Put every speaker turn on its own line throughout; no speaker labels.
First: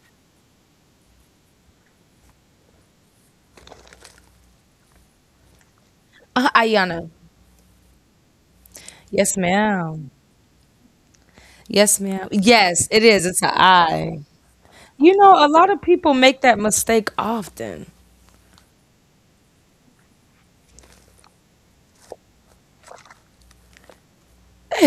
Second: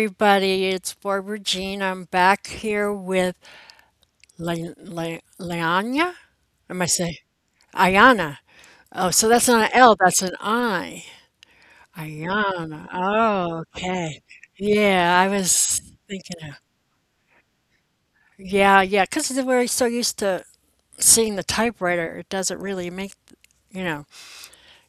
everybody. It's Barbara Jean. I'm back here with Leanya. Am I
Ayana.
saying Ayana? Oh, so
Yes,
that's not an L,
ma'am.
that's an I.
Yes, ma'am.
Ayana.
Yes, it is. It's an
Oh, okay.
I.
Yeah,
You
I
know, a lot
was
of people make
thinking of.
that mistake often.
Yeah, yeah, because we're so used to seeing the typewriter, it doesn't really make, you know.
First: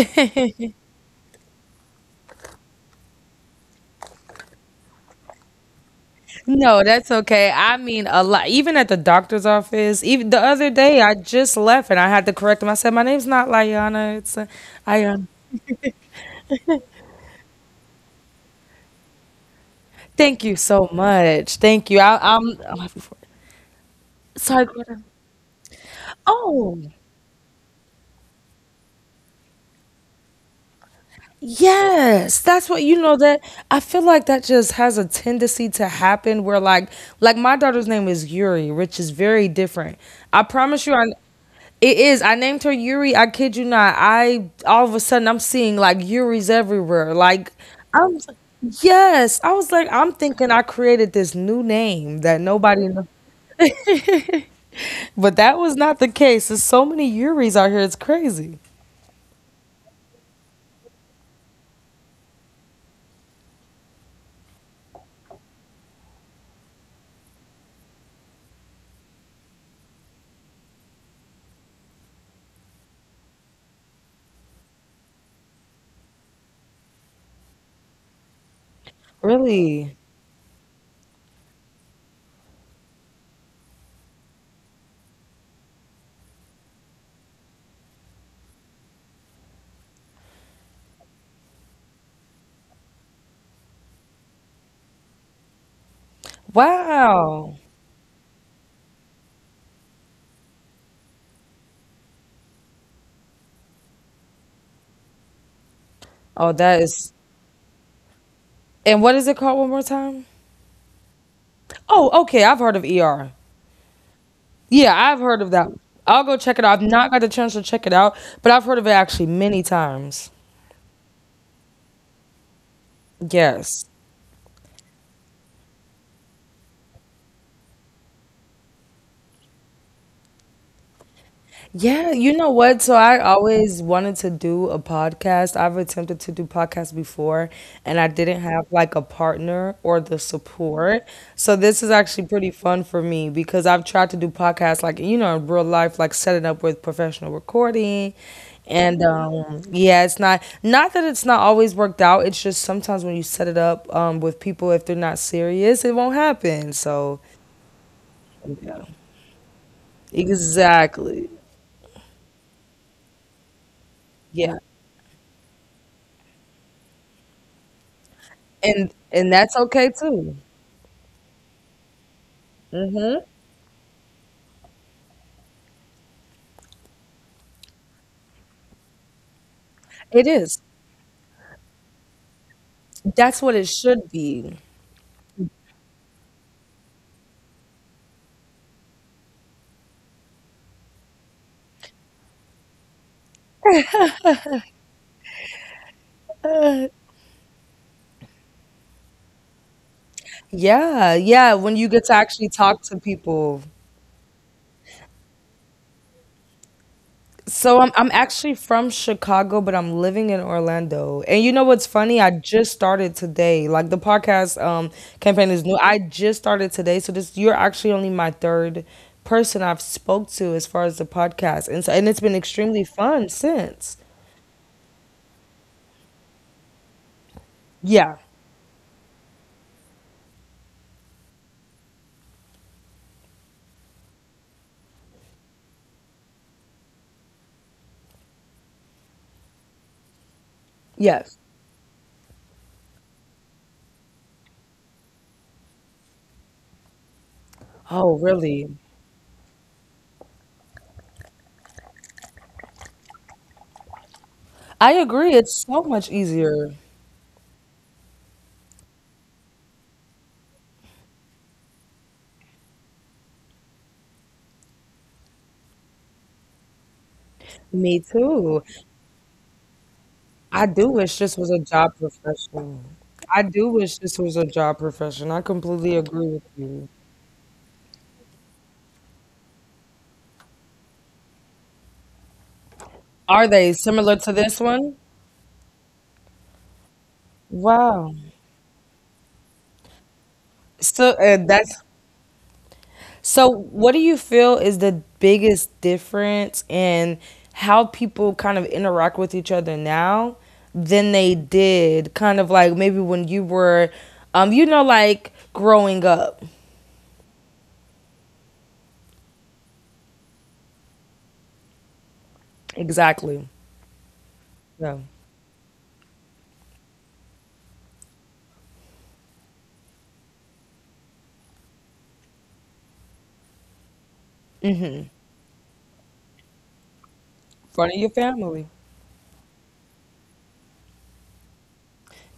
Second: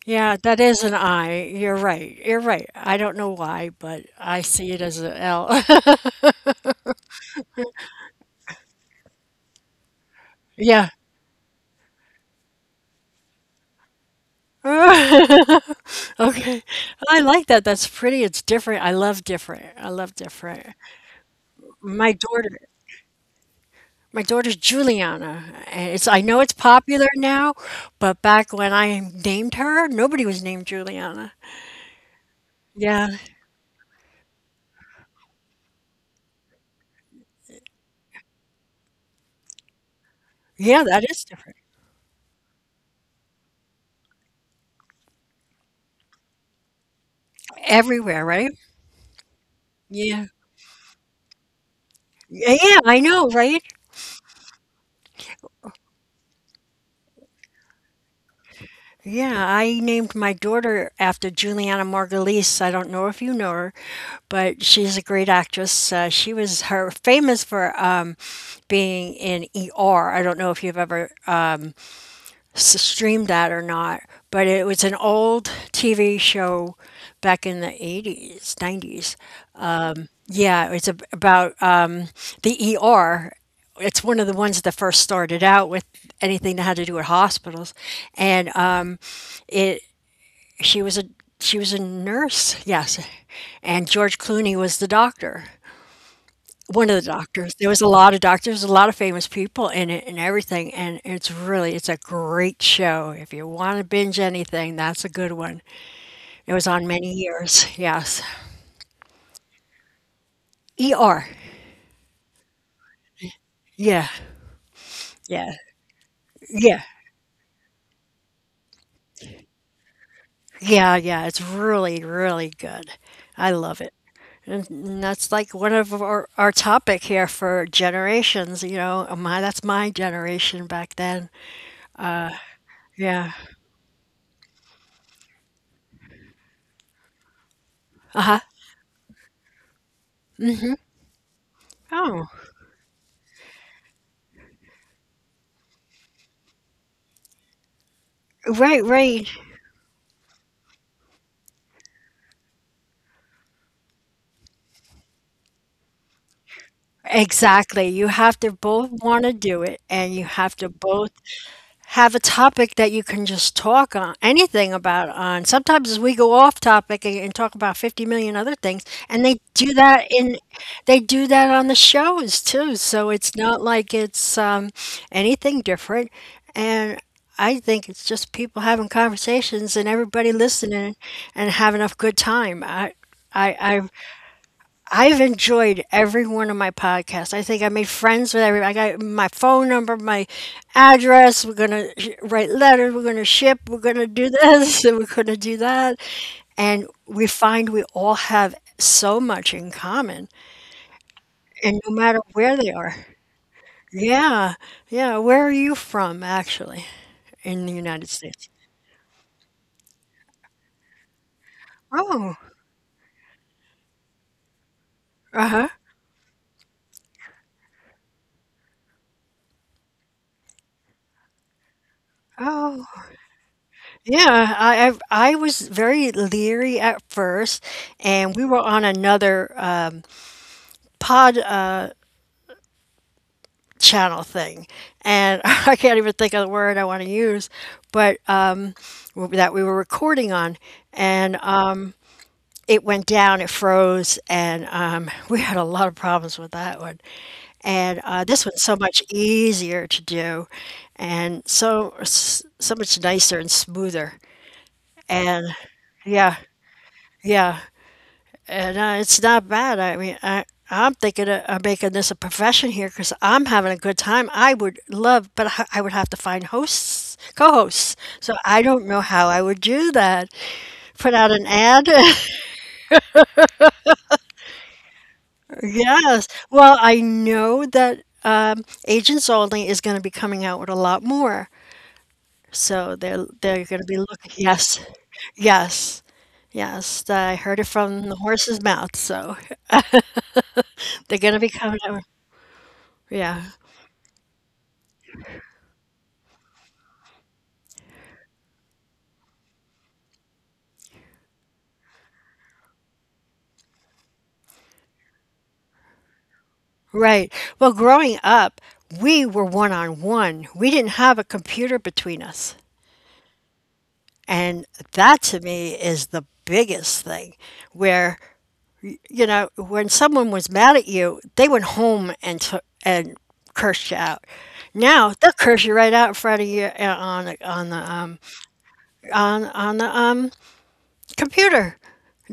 Yeah, that is an I. You're right. You're right. I don't know why, but I see it as an L.
No, that's okay. I mean, a lot. Even at the doctor's office, even the other
Yeah.
day, I just left and I had to correct him. I said, "My name's not Layana. It's Ayana."
Okay. I like that. That's pretty. It's different. I love different. I love
Thank you
different.
so much. Thank you.
My
I, I'm.
daughter,
Oh,
my daughter's
sorry. Gordon.
Juliana. And it's I know it's
Oh.
popular now, but back when I named her, nobody was named Juliana.
Yes, that's what you
Yeah.
know that I feel like that just has a tendency to happen where like my daughter's name is Yuri, which is very different. I
Yeah,
promise you, I
that is different.
it is. I named her Yuri. I kid you not. I All of a sudden I'm seeing like Yuri's everywhere. Like I am
Everywhere, right?
yes. I was like, I'm
Yeah.
thinking I created this new name that
Yeah, yeah,
nobody
I
knows.
know, right?
But that was not the case. There's so many Yuris out here. It's crazy.
Yeah, I named my daughter after Juliana Margulies. I don't know if you know her, but she's a great actress. She was her famous for being in ER. I don't know if you've ever streamed that or not, but it was an old TV show back in the 80s, 90s.
Really?
Yeah, it's about the ER. It's one of the ones that first started out with anything that had to do with hospitals, and it she was a she was a nurse, yes, and George Clooney was the doctor. One of the
Wow.
doctors. There was a lot of doctors, a lot of famous people in it and everything, and it's really it's a great show. If you wanna binge anything, that's a good one.
Oh,
It was
that
on
is
many years, yes.
and what is it called one more time?
ER.
Oh, okay. I've heard of ER.
Yeah,
Yeah, I've heard
yeah,
of that. I'll go check it
yeah,
out. I've not got the chance to check it out, but I've heard of it actually many times.
yeah, yeah, it's really, really good. I love
Yes.
it. And that's like one of our topic here for generations, you know, my that's my generation back then.
Yeah, you know what? So I
Yeah.
always wanted to do a podcast. I've attempted to do podcasts before and I
Uh-huh.
didn't have like a partner or the
Mhm.
support. So this is
Oh,
actually pretty fun for me because I've tried to do podcasts like, you know, in real life, like setting up with professional recording.
right,
And
right.
yeah, it's not that it's not always worked out. It's just sometimes when you set it up with people if they're not serious, it won't happen. So
Exactly. You have to
yeah.
both want to do it and you have to both
Exactly.
have a topic that you can just talk on
Yeah.
anything about on. Sometimes we go off topic and talk about 50 million other things and
And that's okay too.
they do that on the shows too. So it's not like it's anything different and I think it's just people having conversations and
It
everybody
is.
listening and having a good time.
That's
I
what it
I
should be.
I've enjoyed every one of my podcasts. I think I made friends with everybody. I got my phone number, my address. We're going to write letters. We're going to ship. We're going to do this. And we're going to do that. And we find we all have so much in common.
Yeah, yeah, when
And
you
no
get to
matter
actually
where they
talk
are.
to people.
Yeah. Yeah. Where are you from, actually, in the
So I'm
United States?
actually from Chicago, but I'm living in Orlando. And you know what's funny? I
Oh,
just started today. Like the podcast
uh
campaign is
huh.
new. I just started today, so this you're actually only my third person I've spoke to as far as the podcast. And so and it's been extremely
Oh,
fun since.
yeah. I was very leery at first,
Yeah.
and we were on another. Pod channel thing, and I can't even think of the word I want to use, but that we were recording on,
Yes.
and it went down, it froze, and we had a lot of problems with that one. And
Oh,
this one's
really?
so much easier to do, and so so much nicer and smoother,
I agree.
and
It's so much
yeah,
easier.
yeah, and it's not bad. I mean, I'm thinking of making this a profession here because I'm having a good time. I would love, but I would have to find hosts,
Me
co-hosts. So
too.
I don't know how I would do that.
I do wish
Put
this
out
was
an
a job
ad.
profession. I do wish this was a job profession. I completely agree
Yes.
with
Well,
you.
I know that Agents Only is going to be coming out with a lot more. So
Are
they're
they
going to be
similar to
looking.
this
Yes.
one?
Yes. Yes. I heard it
Wow.
from the horse's mouth. So
So
they're going to be
that's
coming out. Yeah.
so. What do you feel is the biggest difference in how people kind of interact with each other now than they did, kind of like maybe when you were, you know, like growing up?
Right. Well, growing up, we were one on one. We didn't have a computer between us.
Exactly.
And
Yeah.
that to me is the biggest thing where, you know, when someone was mad at you, they went home and, cursed you out.
In
Now they'll curse you right out in front of you on,
front of your family.
on the computer.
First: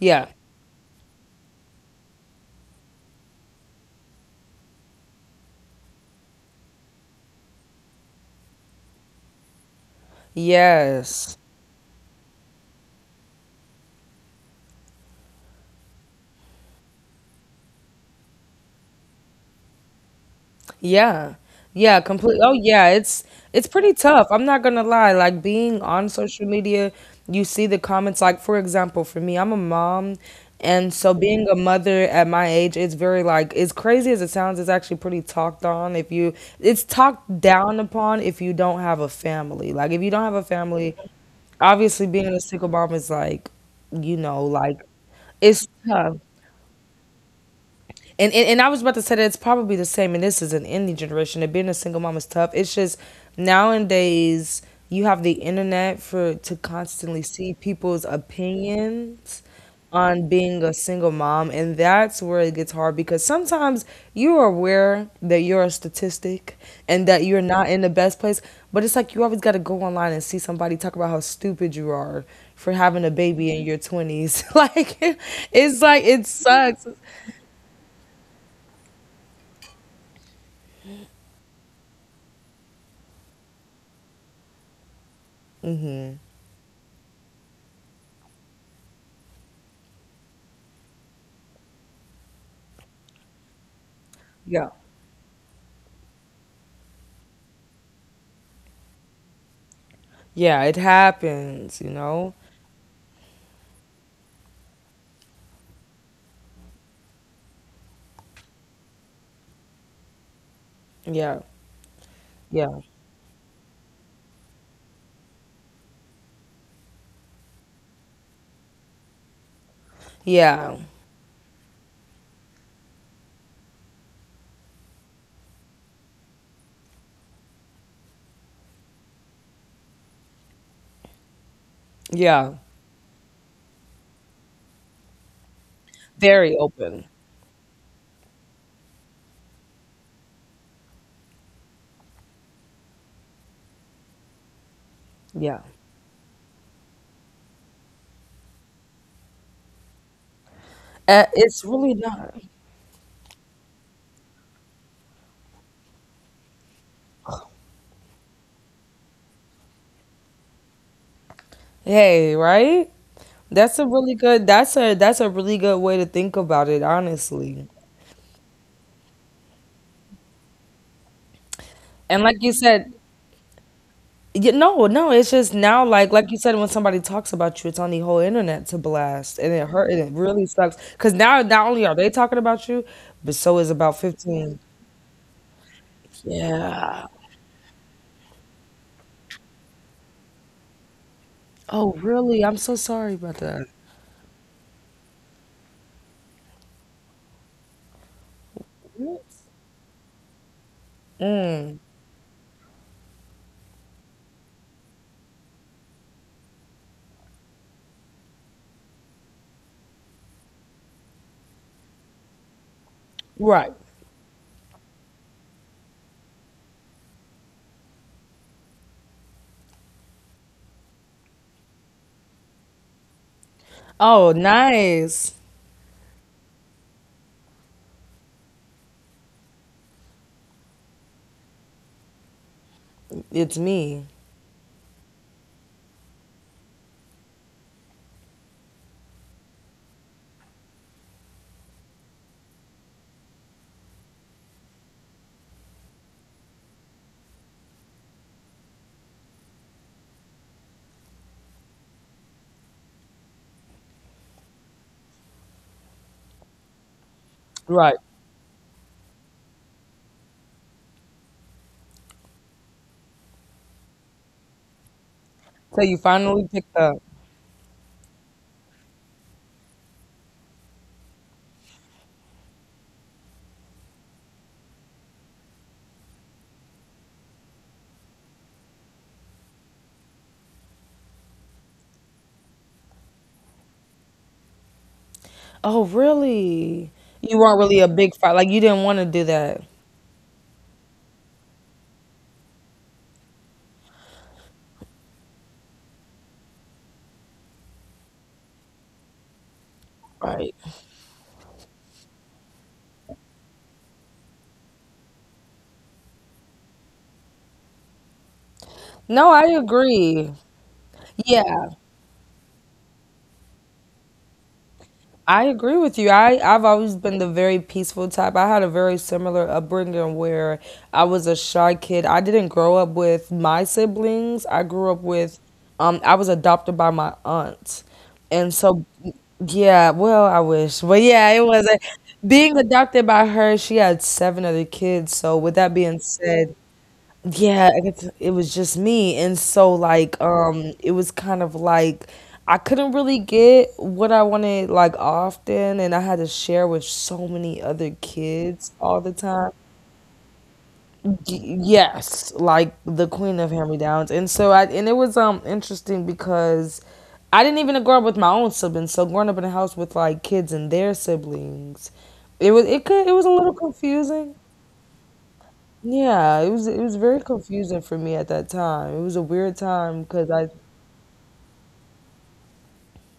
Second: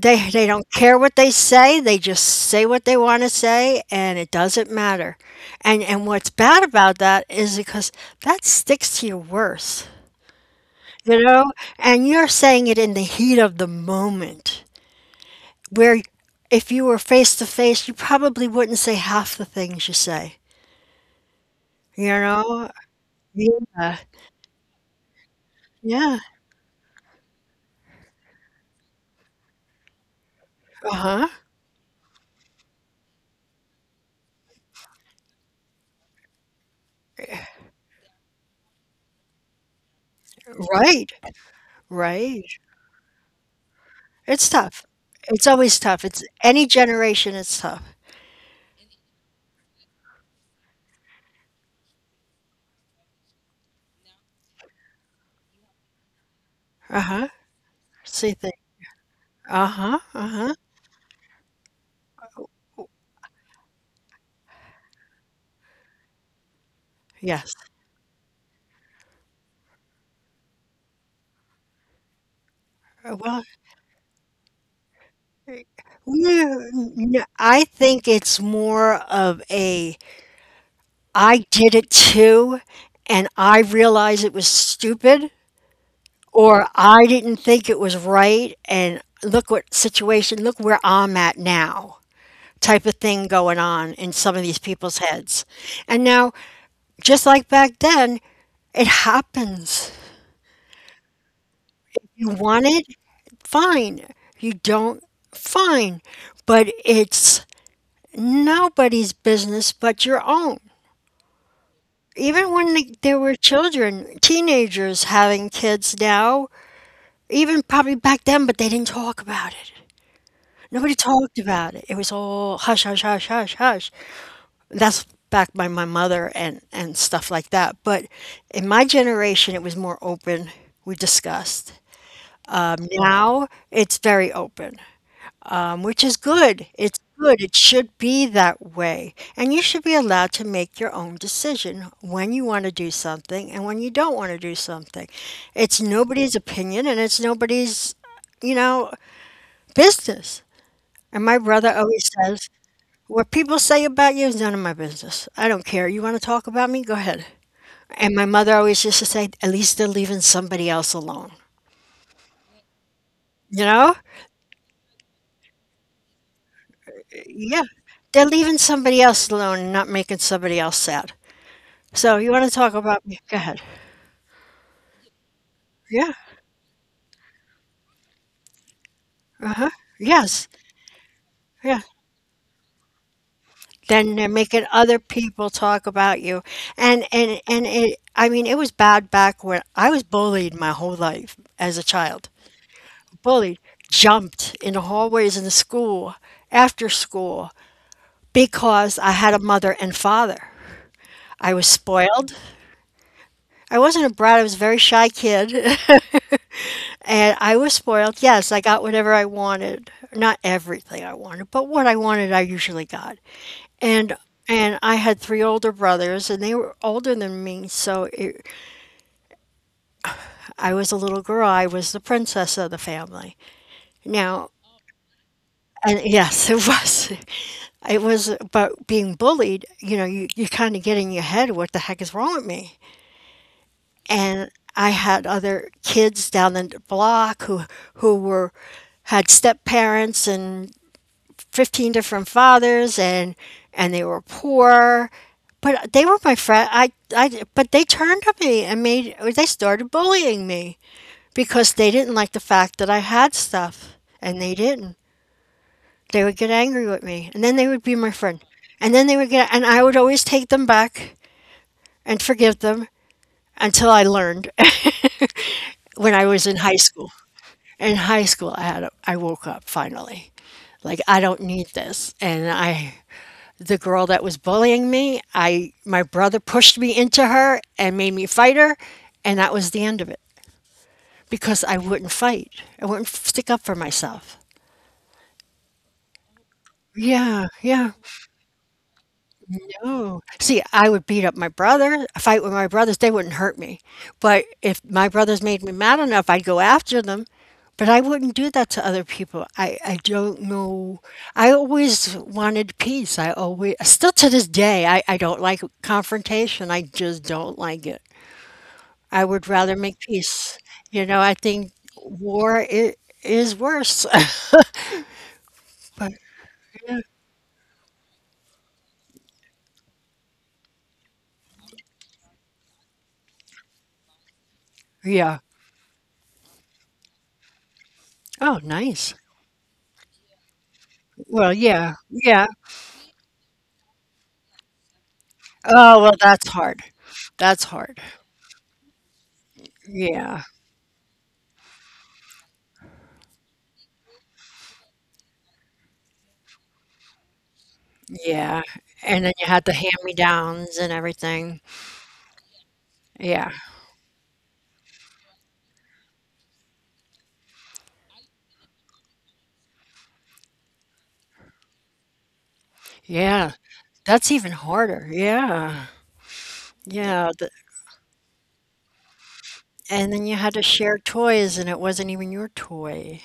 Yeah.
They don't care what they say. They just say what they want to say, and it doesn't matter. And what's bad about that is because that sticks to you worse, you
Yes.
know. And you're saying it in the heat of the moment, where if you were face to face, you probably wouldn't say half the things you say,
Yeah. Yeah,
you
completely. Oh
know.
yeah, it's pretty
Yeah,
tough. I'm not gonna lie. Like being on
yeah.
social media, you see the comments. Like for example, for me, I'm a mom, and
Uh
so
huh.
being a mother at my age, it's very like as crazy as it sounds. It's actually pretty talked on. If you, it's talked down upon if you don't have a family. Like if you don't have a family,
Right,
obviously being a
right.
single mom is like, you know,
It's
like
tough. It's
it's
always tough.
tough.
It's any generation. It's tough.
And I was about to say that it's probably the same, and this is an indie generation. And being a single mom is tough. It's just nowadays you have the internet for to
Uh
constantly
huh.
see people's
See.
opinions
Uh-huh,
on
uh-huh.
being a single mom, and that's where it gets
W
hard because sometimes you are aware that you're a statistic and that you're
Yes.
not in the best place, but it's like you always got to go online and see somebody talk about how stupid you are for having a
Well,
baby in your 20s. like it's like it sucks.
no, I think it's more of a I did it too, and I realized it was stupid,"
Mm-hmm.
or, "I didn't think it was right, and look what situation look where I'm at now," type of thing going on in some of these
Yeah.
people's heads. And now, just like back then, it happens.
Yeah, it happens, you
You
know?
want it? Fine. You don't? Fine. But it's nobody's business but your own.
Yeah,
Even
yeah,
when there were children, teenagers having kids now, even probably back then, but they didn't talk about it.
yeah,
Nobody talked about it. It was all hush, hush, hush, hush, hush. That's back by my mother and stuff like that. But in my generation, it was more open. We discussed.
yeah.
Now it's very open. Which is
Very
good. It's
open.
good. It should be that way. And you should be allowed to make your own decision when you want to do something and when you don't want to do something.
Yeah.
It's nobody's opinion and it's nobody's, you know, business. And my brother
It's really
always
not.
says, What people say about you is none of my business. I don't care. You want to talk about me? Go ahead. And my mother always used to say, At least they're leaving somebody else alone.
Hey, right?
You
That's a
know?
really good that's a that's a really good way to think about it,
Yeah.
honestly.
They're leaving somebody else alone and not making somebody else sad. So
And
you want
like
to
you
talk
said,
about me? Go ahead.
no, no, it's just now
Yeah.
like you said when somebody talks about you, it's on the whole internet to blast
Uh
and
huh.
it hurt and it
Yes.
really sucks cuz now not
Yeah.
only are they talking about you, but so is about
Then they're making
15.
other people talk about you, and
Yeah.
and and it. I mean, it was bad back when I was bullied my whole life as a
Oh,
child.
really? I'm so sorry about
Bullied,
that.
jumped in the hallways in the school, after school, because I had a mother and father. I was
Mm,
spoiled. I wasn't a brat. I was a very shy kid. And I was spoiled. Yes, I got whatever I wanted. Not everything I wanted, but what I wanted I usually got.
right.
And I had three older brothers and they were older than me, so I was a little girl. I was the princess of the family.
Oh,
Now,
nice.
and yes, it was. It was about being bullied. You know, you kind of get in your head, what the heck is wrong with me?
It's me.
And I had other kids down the block who were had step parents and 15 different fathers and they were poor but they were my friend I but they turned on me and made or they started bullying me because they didn't like the fact that I had stuff and they didn't they would get angry with me and then they would be
Right.
my friend and then they would get and I would always take them back and forgive them until I learned
So you
when I was
finally
in high
picked up.
school I had a, I woke up finally like I don't need this and I the girl that was bullying me. I My brother pushed me into her and made me fight her, and that was the end of it because I wouldn't fight. I wouldn't stick up for myself.
Oh, really? You
Yeah,
weren't really
yeah.
a big fight. Like you didn't want to do that.
No. See, I would beat up my brother, fight with my brothers. They wouldn't hurt me. But if my brothers made me mad enough, I'd go after them. But I wouldn't do that to other people. I don't
Right.
know. I always wanted peace. I always, still to this day, I don't like confrontation. I just don't like it. I
No,
would
I
rather make
agree.
peace. You know, I think
Yeah.
war I is worse.
I agree with
But
you. I've always been the very peaceful type. I had a very similar upbringing where I was a shy kid. I didn't grow up with my siblings. I grew up
yeah.
with, I was adopted by my aunt. And
Oh,
so,
nice.
yeah, well, I wish. But yeah,
Well, yeah, yeah.
being adopted by her, she had seven other kids. So, with that being
Oh, well, that's
said,
hard. That's
yeah, I
hard.
guess it was just me and so like
Yeah,
it was kind of like I couldn't really get what I wanted like often and I had to share with so many other
yeah.
kids all the
And then you
time.
had the hand-me-downs and
Y-
everything.
yes, like the queen
Yeah,
of hand-me-downs and so I and it was interesting because I didn't even grow up with my own siblings so growing up in a house with like kids and their siblings it was a
yeah.
little
That's
confusing.
even harder. Yeah,
Yeah, it was very
yeah.
confusing for me at that time. It was a weird time
And then you
because
had
I
to share toys, and it wasn't even your toy.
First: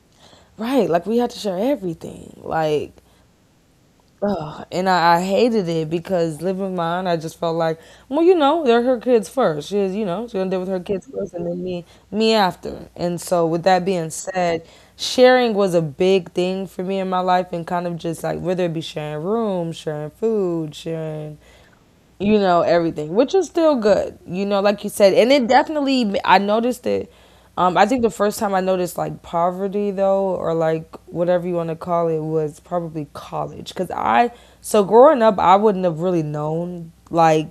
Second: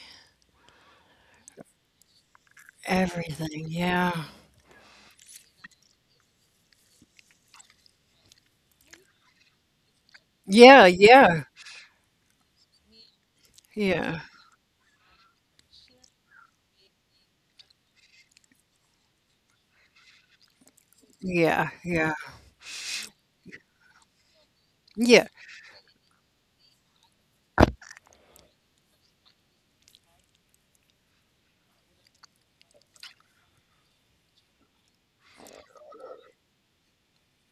right, like we had to share everything. Like
Everything. Yeah.
ugh, and I hated it because living with my aunt, I just felt like, well, you know, they're her kids first. She's, you know, she's gonna deal with her
Yeah,
kids first
yeah,
and then me after. And so with that being
yeah,
said, sharing was a big thing for me in my life and kind of just like whether it be sharing rooms, sharing food, sharing
yeah, yeah.
you know everything which is still good you know like you said
Yeah.
and it definitely I noticed it. I think the first time I noticed like poverty though or like whatever you want to call it was probably college because I so growing up I wouldn't have really known like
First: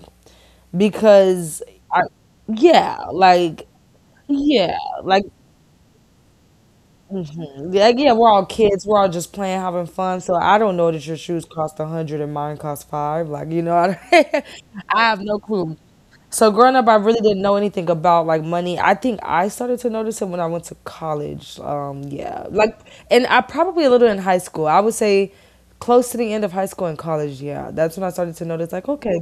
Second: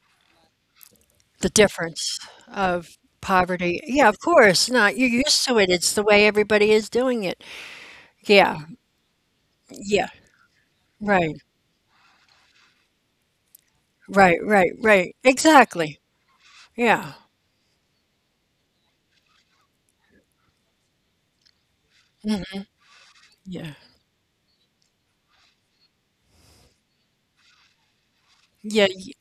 The
because I
difference of
yeah like
poverty. Yeah, of course
yeah
not. You're
like
used to it. It's the way everybody is doing it.
mhm. Like yeah, we're all
Yeah,
kids, we're all just playing having
yeah.
fun so I don't know that your
Right,
shoes cost a hundred and mine cost five, like you know.
right,
I
right, right.
have no clue.
Exactly.
So growing up, I
Yeah.
really didn't know anything about like money. I think I started to notice it when I went to college. Yeah,
Mhm.
like, and I
Yeah.
probably a little in high school. I would say close to the end of high school and college. Yeah, that's when I started to notice
Yeah,
like,
y
okay,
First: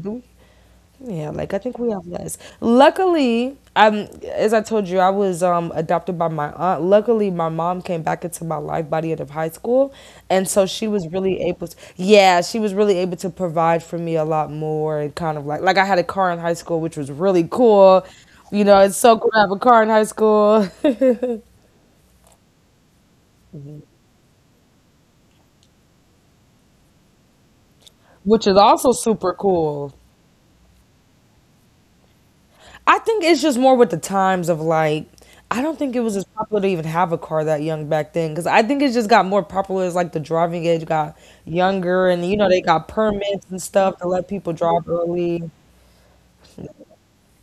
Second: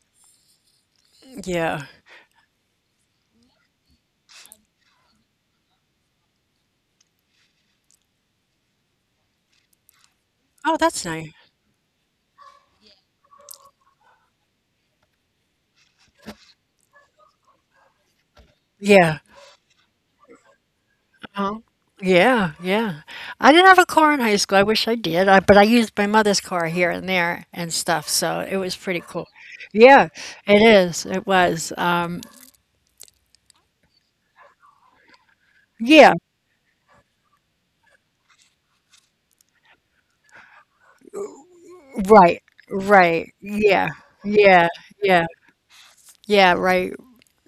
yeah, like I think
Yeah.
we have less. Luckily, as I told you, I was adopted by my aunt. Luckily, my mom came back into my life by the end of high school, and so
Oh,
she
that's
was
nice.
really able to. Yeah, she was really able to provide for me a lot more, and kind of like I had a car in high school, which was really cool. You know, it's
Yeah.
so cool to have a car in high school,
uh Yeah, yeah. I didn't have a car in high school. I wish I did, I but I used my mother's car here and there and stuff, so
which
it
is
was
also
pretty cool.
super cool.
Yeah, it is. It was.
I think it's just more with the times of like, I don't think it
Yeah.
was as popular to even have a car that young back then because I think it just got more popular as like the driving age got younger and you
Right,
know they got
right.
permits and
Yeah,
stuff to let people
yeah,
drive
yeah,
early.
yeah, right.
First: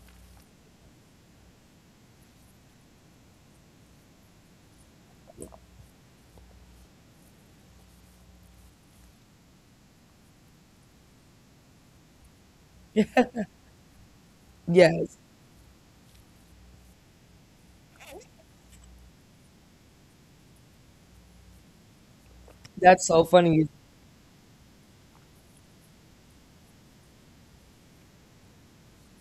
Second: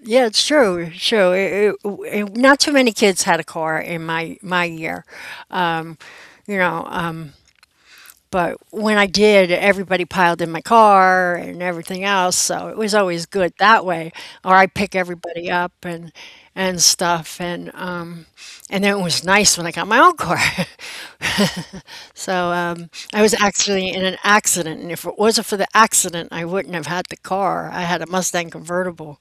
Yeah, it's true. It's true. Not too many kids had a car in my year. Um, you know, um, but when I did, everybody piled in my car and everything else, so it was always good that way. Or I pick
Yes,
everybody up and stuff, and then it was nice when I got my own car. So,
that's
I
so
was
funny.
actually in an accident, and if it wasn't for the accident, I wouldn't have had the car. I had a Mustang convertible,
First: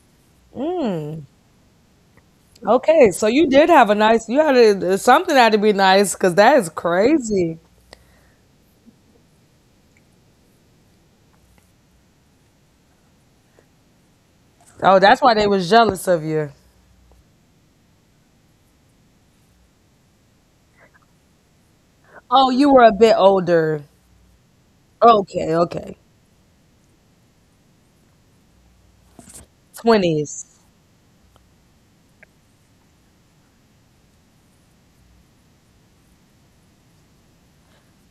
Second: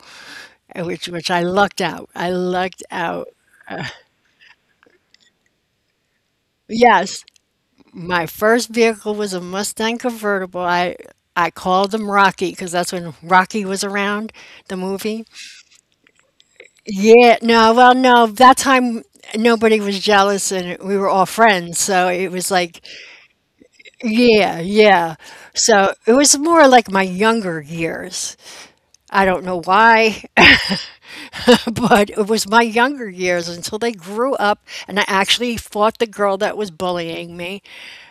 which
Mm,
which I lucked out. I lucked
okay, so
out.
you did have a nice, you had a, something had to be nice because that is
Yes,
crazy.
my first vehicle was a Mustang convertible. I called them Rocky because that's when Rocky was around, the
Oh, that's
movie.
why they was jealous of you.
Yeah, no, well, no, that time nobody was jealous and we were all friends. So it was
Oh, you
like,
were a bit older.
yeah, yeah.
Okay,
So
okay,
it was more like my younger years. I don't know why,
twenties.
but it was my younger years until they grew up and I actually fought the girl that was bullying me.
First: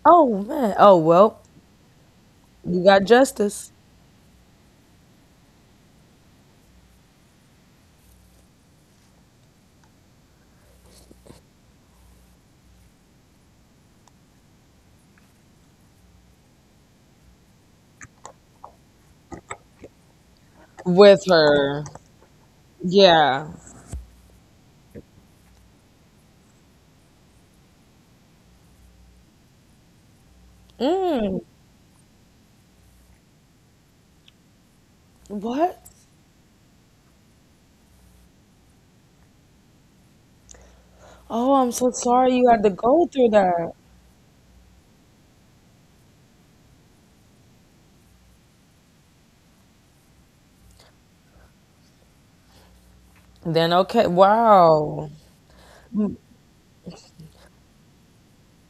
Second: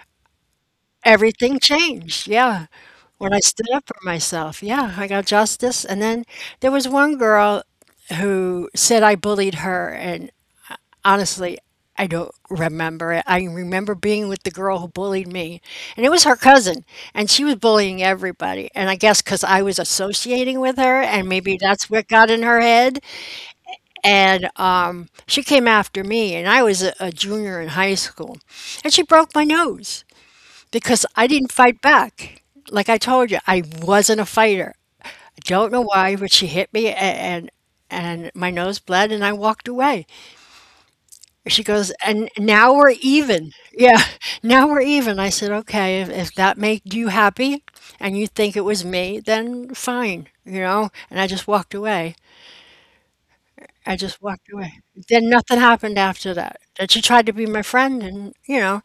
Oh man. Oh well,
Everything changed. Yeah.
you got
When I stood
justice.
up for myself, yeah, I got justice. And then there was one girl who said I bullied her. And honestly, I don't remember it. I remember being with the girl who bullied me, and it was her cousin, and she was bullying everybody. And I guess because I was associating with her,
With
and maybe
her.
that's what got in her head.
Yeah.
And she came after me, and I was a junior in high school. And she broke my nose because I
Mm,
didn't fight back. Like I told you, I wasn't a fighter. I don't
what?
know why, but she hit me, and my nose bled, and I walked away.
Oh,
She
I'm
goes,
so
and
sorry you had to
now we're
go through
even.
that.
Yeah, now we're even. I said, okay, if that made you happy, and you think it was me, then fine, you know. And I just walked away.
Then
I just
okay,
walked away. Then
wow.
nothing happened after that. That she tried to be my friend, and you know,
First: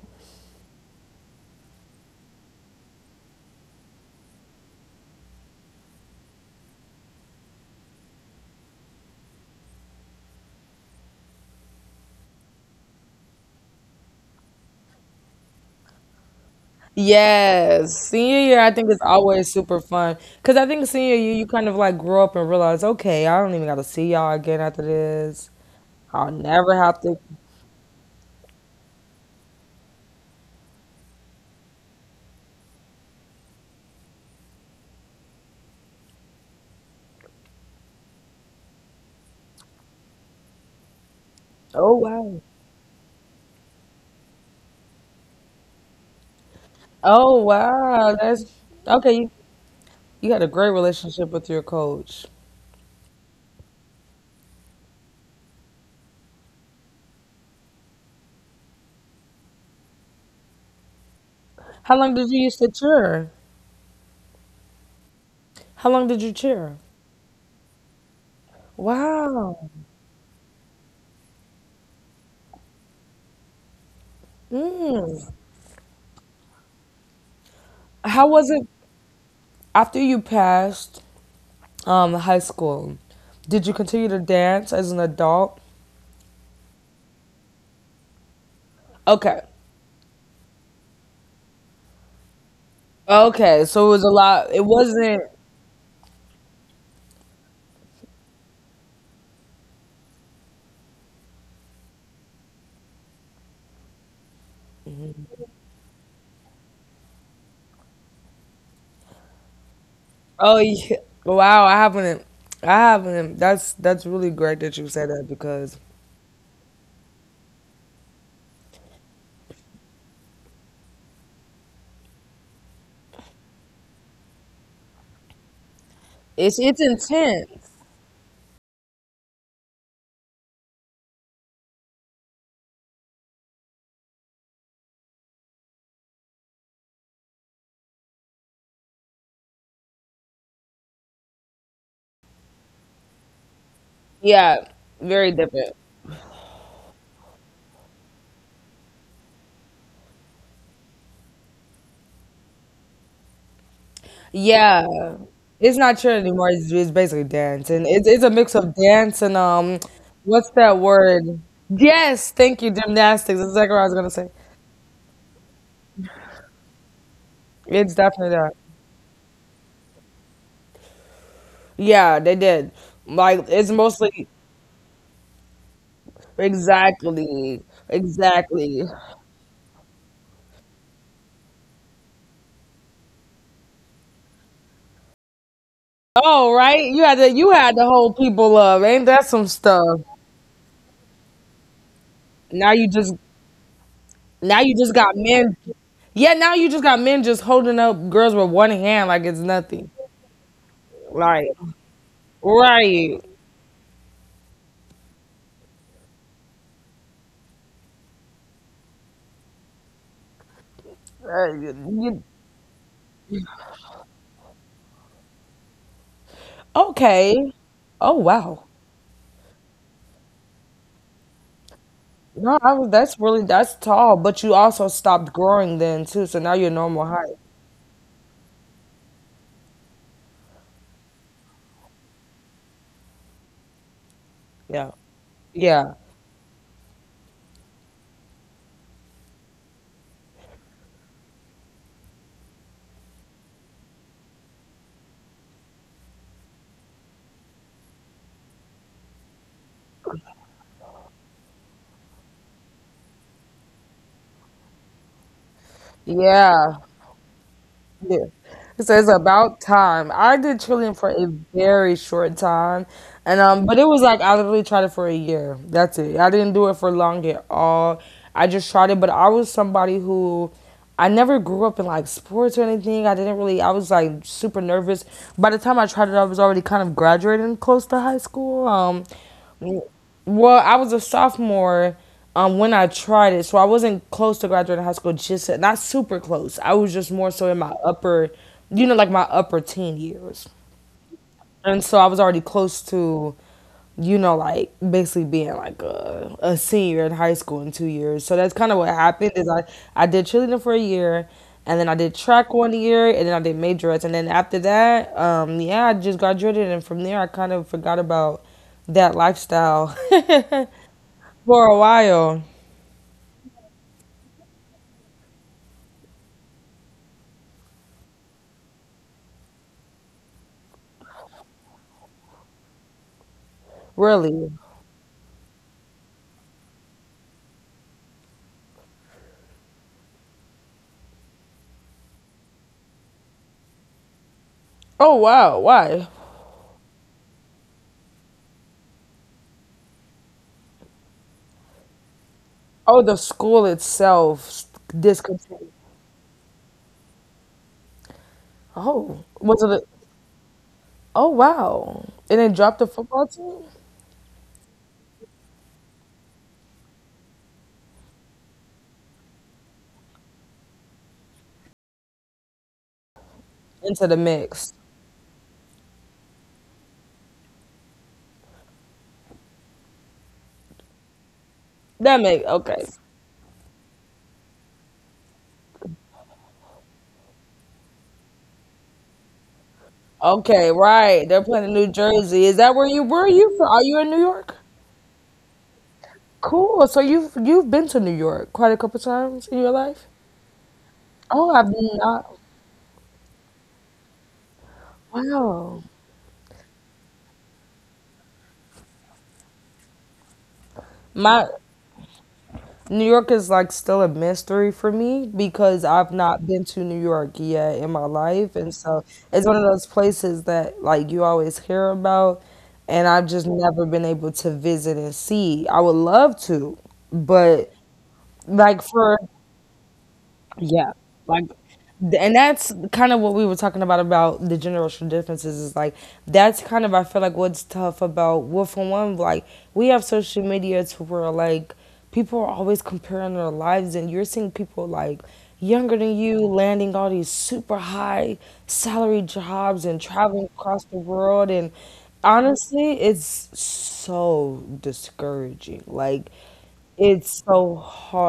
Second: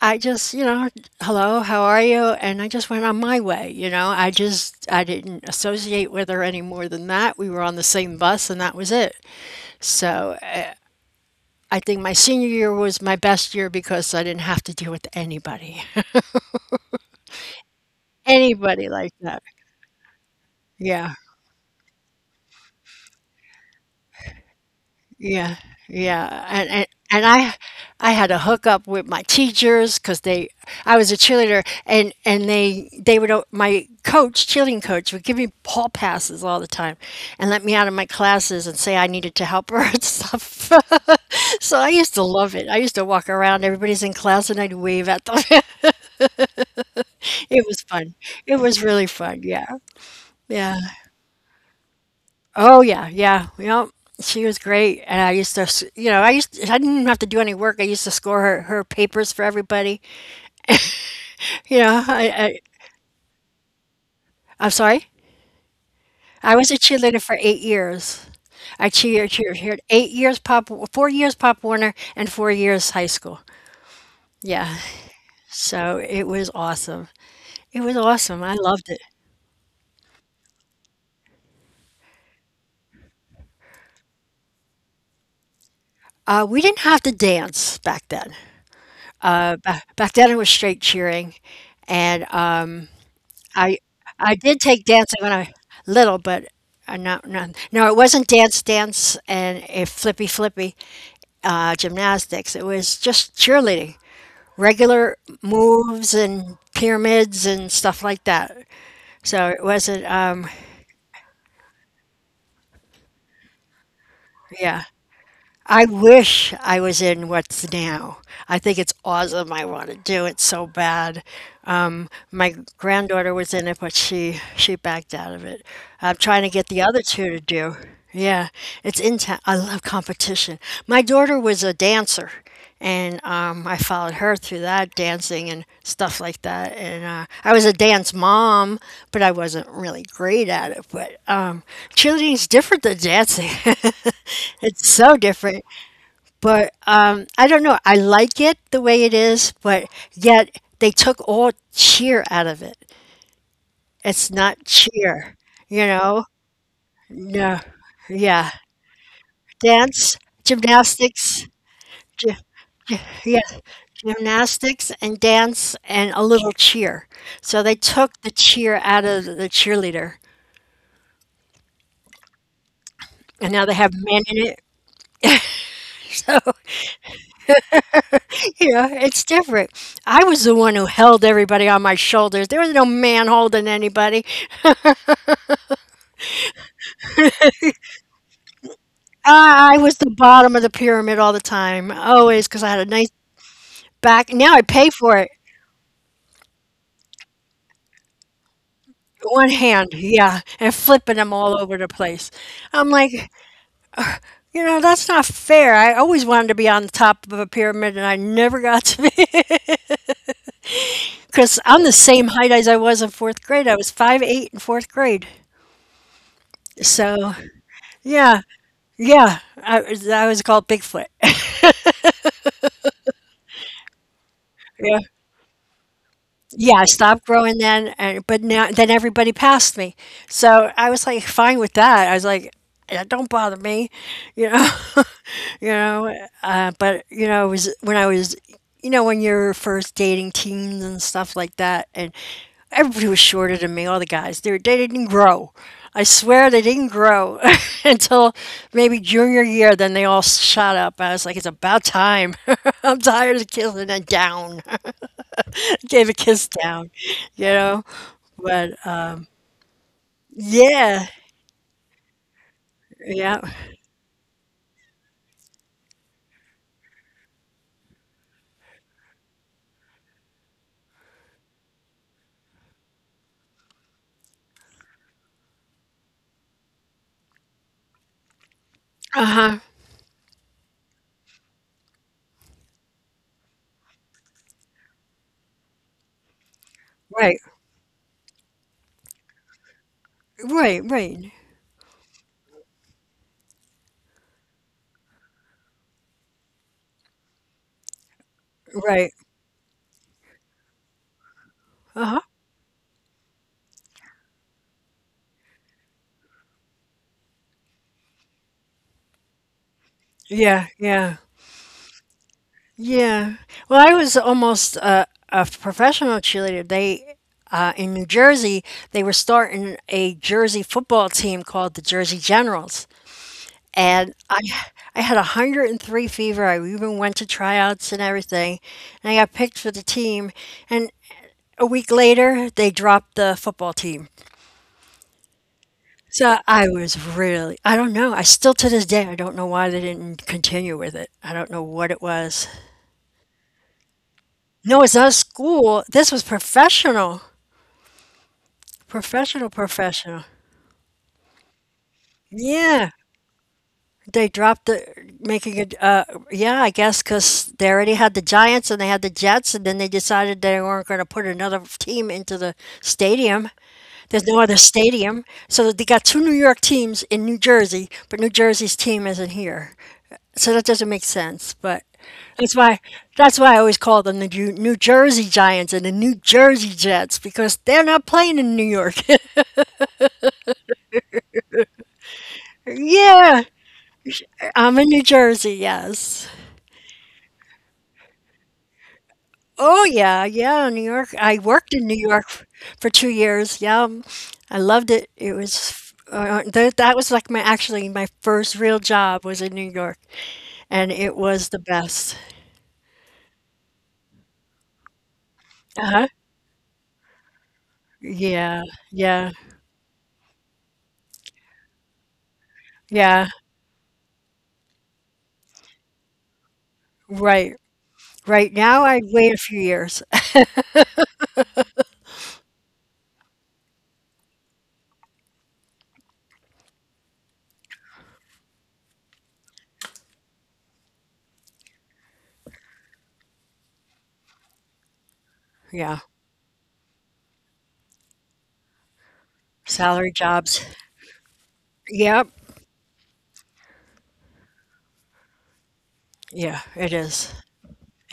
I just, you know, hello, how are you? And I just went on my way. I didn't associate with her any more than that. We were on the same bus, and that was it. So I think my senior year was my best year because I didn't have to deal with anybody,
Yes, senior year I think is
anybody like
always
that.
super fun because I think senior
Yeah.
year you kind of like grow up and realize okay I don't even got to see y'all again after this.
Yeah,
I'll
yeah,
never
and and
have to.
and I had a hookup with my teachers because I was a cheerleader, and they would my coach, cheerleading coach, would give me hall passes all the time, and let me out of my classes and say I needed to help her and stuff. So
Oh
I used to
wow.
love it. I used to walk around, everybody's in class, and I'd wave at them.
Oh
It was
wow.
fun.
That's
It was
okay.
really
You,
fun. Yeah,
you had a great
yeah.
relationship with your coach.
Oh yeah, yeah. You know, she was great, and I used I didn't even have to do any work. I used to score her papers for everybody. You
How
know,
long did
I,
you used to
I
cheer?
I'm sorry.
How long did you
I
cheer?
was a cheerleader for 8 years. I cheer
Wow.
cheer cheered 8 years pop, 4 years Pop Warner, and 4 years high school. Yeah,
Mm.
so it was awesome. It was
How
awesome.
was
I
it
loved it.
after you passed high school? Did you continue to dance as an adult?
We didn't have to dance back then.
Okay.
Back then it was straight cheering, and
Okay,
I
so it was a
I
lot.
did
It
take
wasn't.
dancing when I little, but not not no, it wasn't dance and a flippy gymnastics. It was just cheerleading, regular moves and pyramids and stuff like that. So it wasn't.
Oh, yeah. Wow, I haven't. I haven't. That's really great that you
Yeah,
said that because
I wish I was in what's now. I think it's awesome. I want to do it so bad. My granddaughter was in it, but she backed out of it. I'm trying
it's
to
it's
get the other two
intense.
to do. Yeah, it's in town. I love competition. My daughter was a dancer, and I followed her through that dancing and stuff like that. And I was a dance mom, but I wasn't really great at it. But cheerleading's different than dancing.
Yeah,
It's so
very different.
different. But I don't know. I like it the way it is, but yet they took all cheer out of it. It's not
Yeah,
cheer,
it's
you
not chill
know?
anymore. It's basically dance,
No.
and it's a mix
Yeah.
of dance and
Dance,
what's that word?
gymnastics,
Yes,
gy-
thank you, gymnastics. That's
yeah,
exactly what I was gonna say.
gymnastics and dance and a little cheer. So they
It's definitely
took the
that.
cheer out of the cheerleader.
Yeah, they did. Like
And
it's
now they have
mostly
men in it.
exactly, exactly.
Yeah, it's different. I was the one who held everybody on my shoulders. There was no man holding anybody.
Oh, right. You had to hold people up. Ain't that some
I
stuff?
was the bottom of the pyramid all the time, always,
Now
because I
you
had a
just
nice back.
now
Now
you
I
just
pay
got
for it.
men. Yeah, now you just got men just holding up girls with one hand like it's
One
nothing.
hand, yeah, and flipping
Like
them all over the place. I'm
right.
like, you know, that's not fair. I always wanted to be on the top of a pyramid, and I never got to be
Uh,
because I'm the
you-
same height as I was in fourth grade. I was 5'8" in fourth grade. So
okay. Oh
yeah,
wow.
yeah, I was called Bigfoot.
No, I was, that's really that's tall, but you also
Yeah,
stopped growing then too, so now you're
yeah, I
normal height.
stopped growing then, and but now then everybody passed me, so I was like fine with that. I was like, that don't bother me, you know.
Yeah.
You
Yeah.
know, but you know, it was when I was, you know, when you're first dating teens and stuff like that, and everybody was shorter than me. All the guys, they didn't grow. I swear they didn't grow until maybe junior year. Then they all shot up. I was like, it's about time. I'm tired of kissing it down. Gave a
Yeah.
kiss down, you know.
Yeah. It
But
says about time. I did Trillium for
yeah,
a very short time. And
yeah,
um but it was like I literally tried it for a year. That's it. I didn't do it for long at all. I just tried it, but I was somebody who I never grew up in like sports or anything. I didn't really I was like super nervous. By the time I tried it, I was already kind of graduating close to high school.
uh huh,
Well, I was a sophomore when I tried it, so I wasn't close to graduating high school. Just not super close. I was just more so
right,
in my upper, you know, like my upper teen years,
right, right,
and so I was already close to, you know, like basically being like a senior in high school in 2 years. So that's kind of what happened.
right,
Is I did cheerleading for a year, and then I did
uh huh,
track 1 year, and then I did majorettes, and then after that, yeah, I just graduated, and from there I kind of forgot about that lifestyle.
yeah, yeah.
For a while,
Yeah. Well, I was almost a professional cheerleader. They in New Jersey, they were starting a Jersey football team called the Jersey Generals, and
really.
I had a 103 fever. I even went to tryouts and everything, and I got picked for the team. And a week later, they dropped the football team.
Oh wow, why?
So I was really, I don't know. I still to this day, I don't know why they didn't continue with it. I don't know what it was.
Oh, the school itself
No, it's not a
discontinued.
school. This was professional.
Oh, was it?
Professional, professional.
Oh wow, and it dropped the
Yeah,
football team
they dropped the making a. Yeah, I guess because they already had the Giants and they had the Jets, and then they decided they weren't going to put another team into the stadium.
into the
There's no other
mix.
stadium, so they got two New York teams in New Jersey, but New Jersey's team isn't here, so that doesn't make sense. But
That make
that's
okay,
why that's why I always call them the New Jersey Giants and the New Jersey Jets because they're not playing in New York.
okay, right? They're playing in New Jersey. Is that where you were? You
Yeah,
from? Are you in New York?
I'm in New Jersey. Yes.
Cool. So you've been to New York quite a couple times in your
Oh,
life.
yeah, yeah, New York.
Oh,
I
I've
worked in New
not.
York for 2 years. Yeah, I loved it. It
Wow.
was that was like my actually my first real job was in New York, and it
My
was the best.
New York is like still a mystery for me because I've
Uh-huh.
not been to New York yet in my life. And
Yeah,
so it's
yeah,
one of those places that like you always hear about and I've
yeah.
just never been able to visit and see. I would love to,
Right.
but
Right
like
now, I
for
wait a few years.
And that's kind of what we were talking about the generational differences is like that's kind of I feel like what's tough about well for one like we have social media to where like people are always comparing their lives and you're seeing people like younger than
Yeah,
you landing all these super high salary jobs and
salary
traveling
jobs.
across the world and
Yep.
honestly it's so discouraging like
Yeah, it
it's
is.
so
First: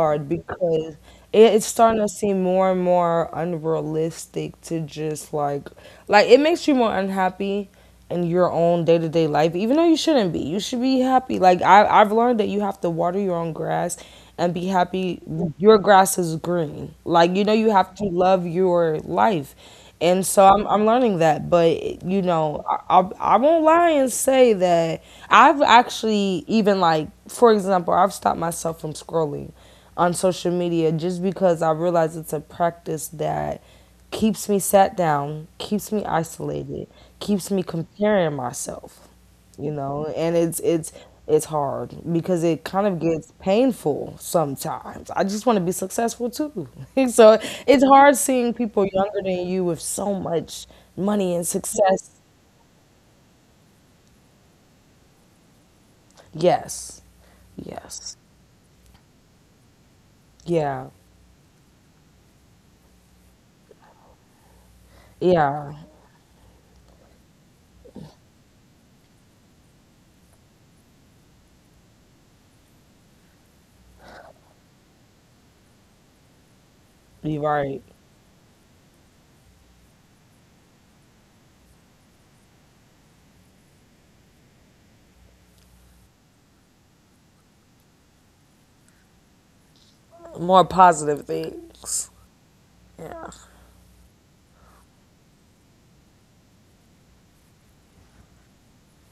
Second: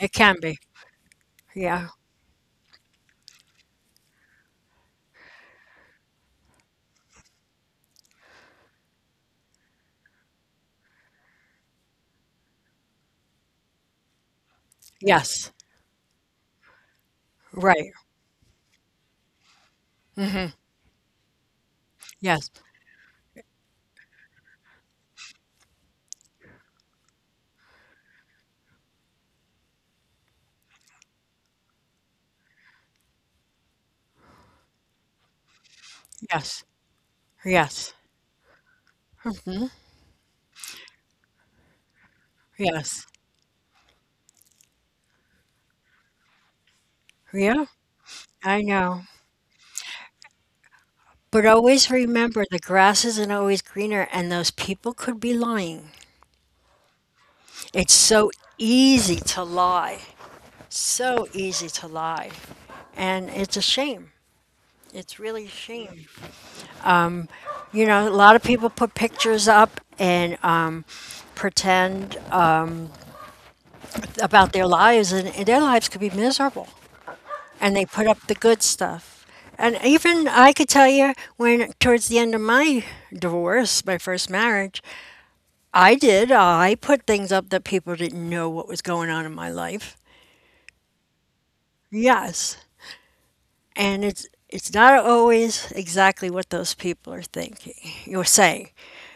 It can be.
because it's
Yeah.
starting to seem more and more unrealistic to just like it makes you more unhappy in your own day to day life, even though you shouldn't be. You should be happy. Like I've learned that you have to water your own grass and be happy
Yes.
your grass is green. Like you know you
Right.
have to love your life and so
Hmm.
I'm learning that. But you
Yes.
know, I won't lie and say that I've actually even like for example, I've stopped myself from scrolling on social media just because I realize it's a practice that keeps me sat down, keeps me
Yes.
isolated, keeps me
Yes.
comparing myself
Hmm.
you know and it's it's hard because it kind of
Yes.
gets painful sometimes I just want to be successful too so
Yeah.
it's hard seeing
I
people
know.
younger than you with so much money and
But always
success
remember the grass isn't always greener, and those people could be lying.
yes
It's
yes
so easy to lie.
yeah
So easy to lie. And it's a shame. It's really a
yeah
shame. You know, a lot of people put pictures up and pretend about their lives, and their lives could be miserable.
you're
And they
right
put up the good stuff. And even I could tell you when, towards the end of my divorce, my first marriage, I did. I put things up that people didn't know what was going on in my life.
more positive things
Yes.
yeah
And it's not always exactly what those people are thinking. You're saying.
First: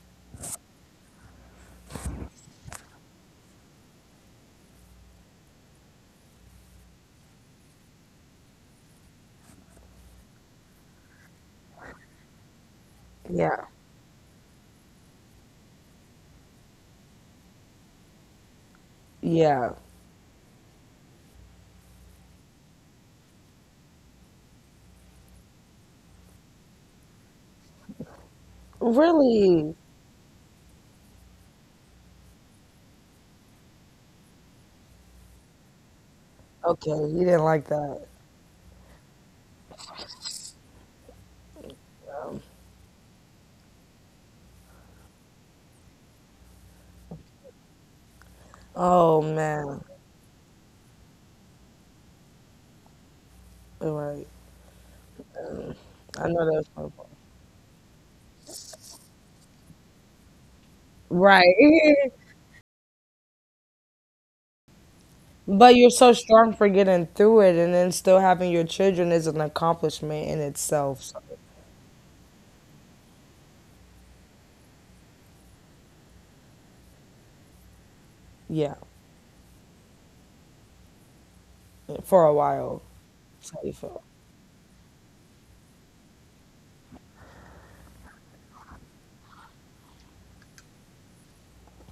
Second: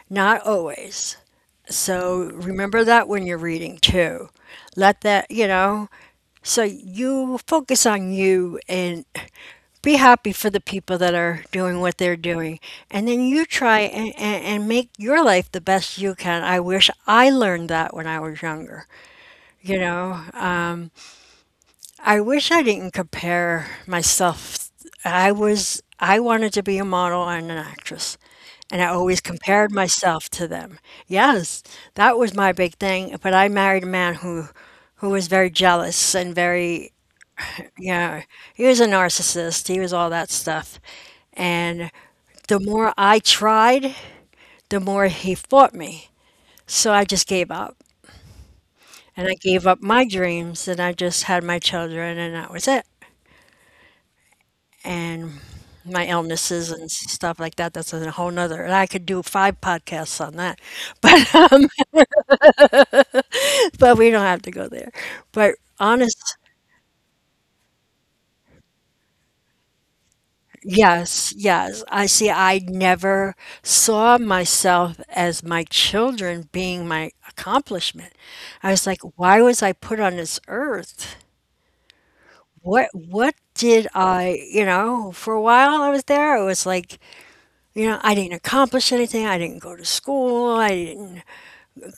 Not always. So remember that when you're reading too. Let that, you know, so you focus on you and be happy for the people that are doing what they're doing. And then you
yeah
try and make your life the best you can. I wish I learned that when I was younger.
yeah
You know, I wish I didn't compare myself. I was, I wanted to be a model and an actress, and I always compared
really
myself to them. Yes, that was my big thing. But I married a man who was very jealous and
okay
very,
you didn't like that
yeah, he was a narcissist. He was all that stuff, and
um,
the more I tried, the more he fought me. So I just gave up.
oh
And I gave
man
up my dreams and I just had my children and that was it.
right
And
um,
my
I know that's
illnesses
my
and
fault.
stuff like that. That's a whole nother, and I could do 5 podcasts on that, but
Right.
but we don't have to go there. But
But you're so
honest,
strong for getting through it and then still having your children is an accomplishment in itself. So,
yes, yes. I see. I never saw myself as my children being my accomplishment. I
yeah,
was like, why was I put on this earth?
for a while.
What
That's how you
did
feel.
I, for a while I was there, it was like, you know, I didn't accomplish anything. I didn't go to school. I didn't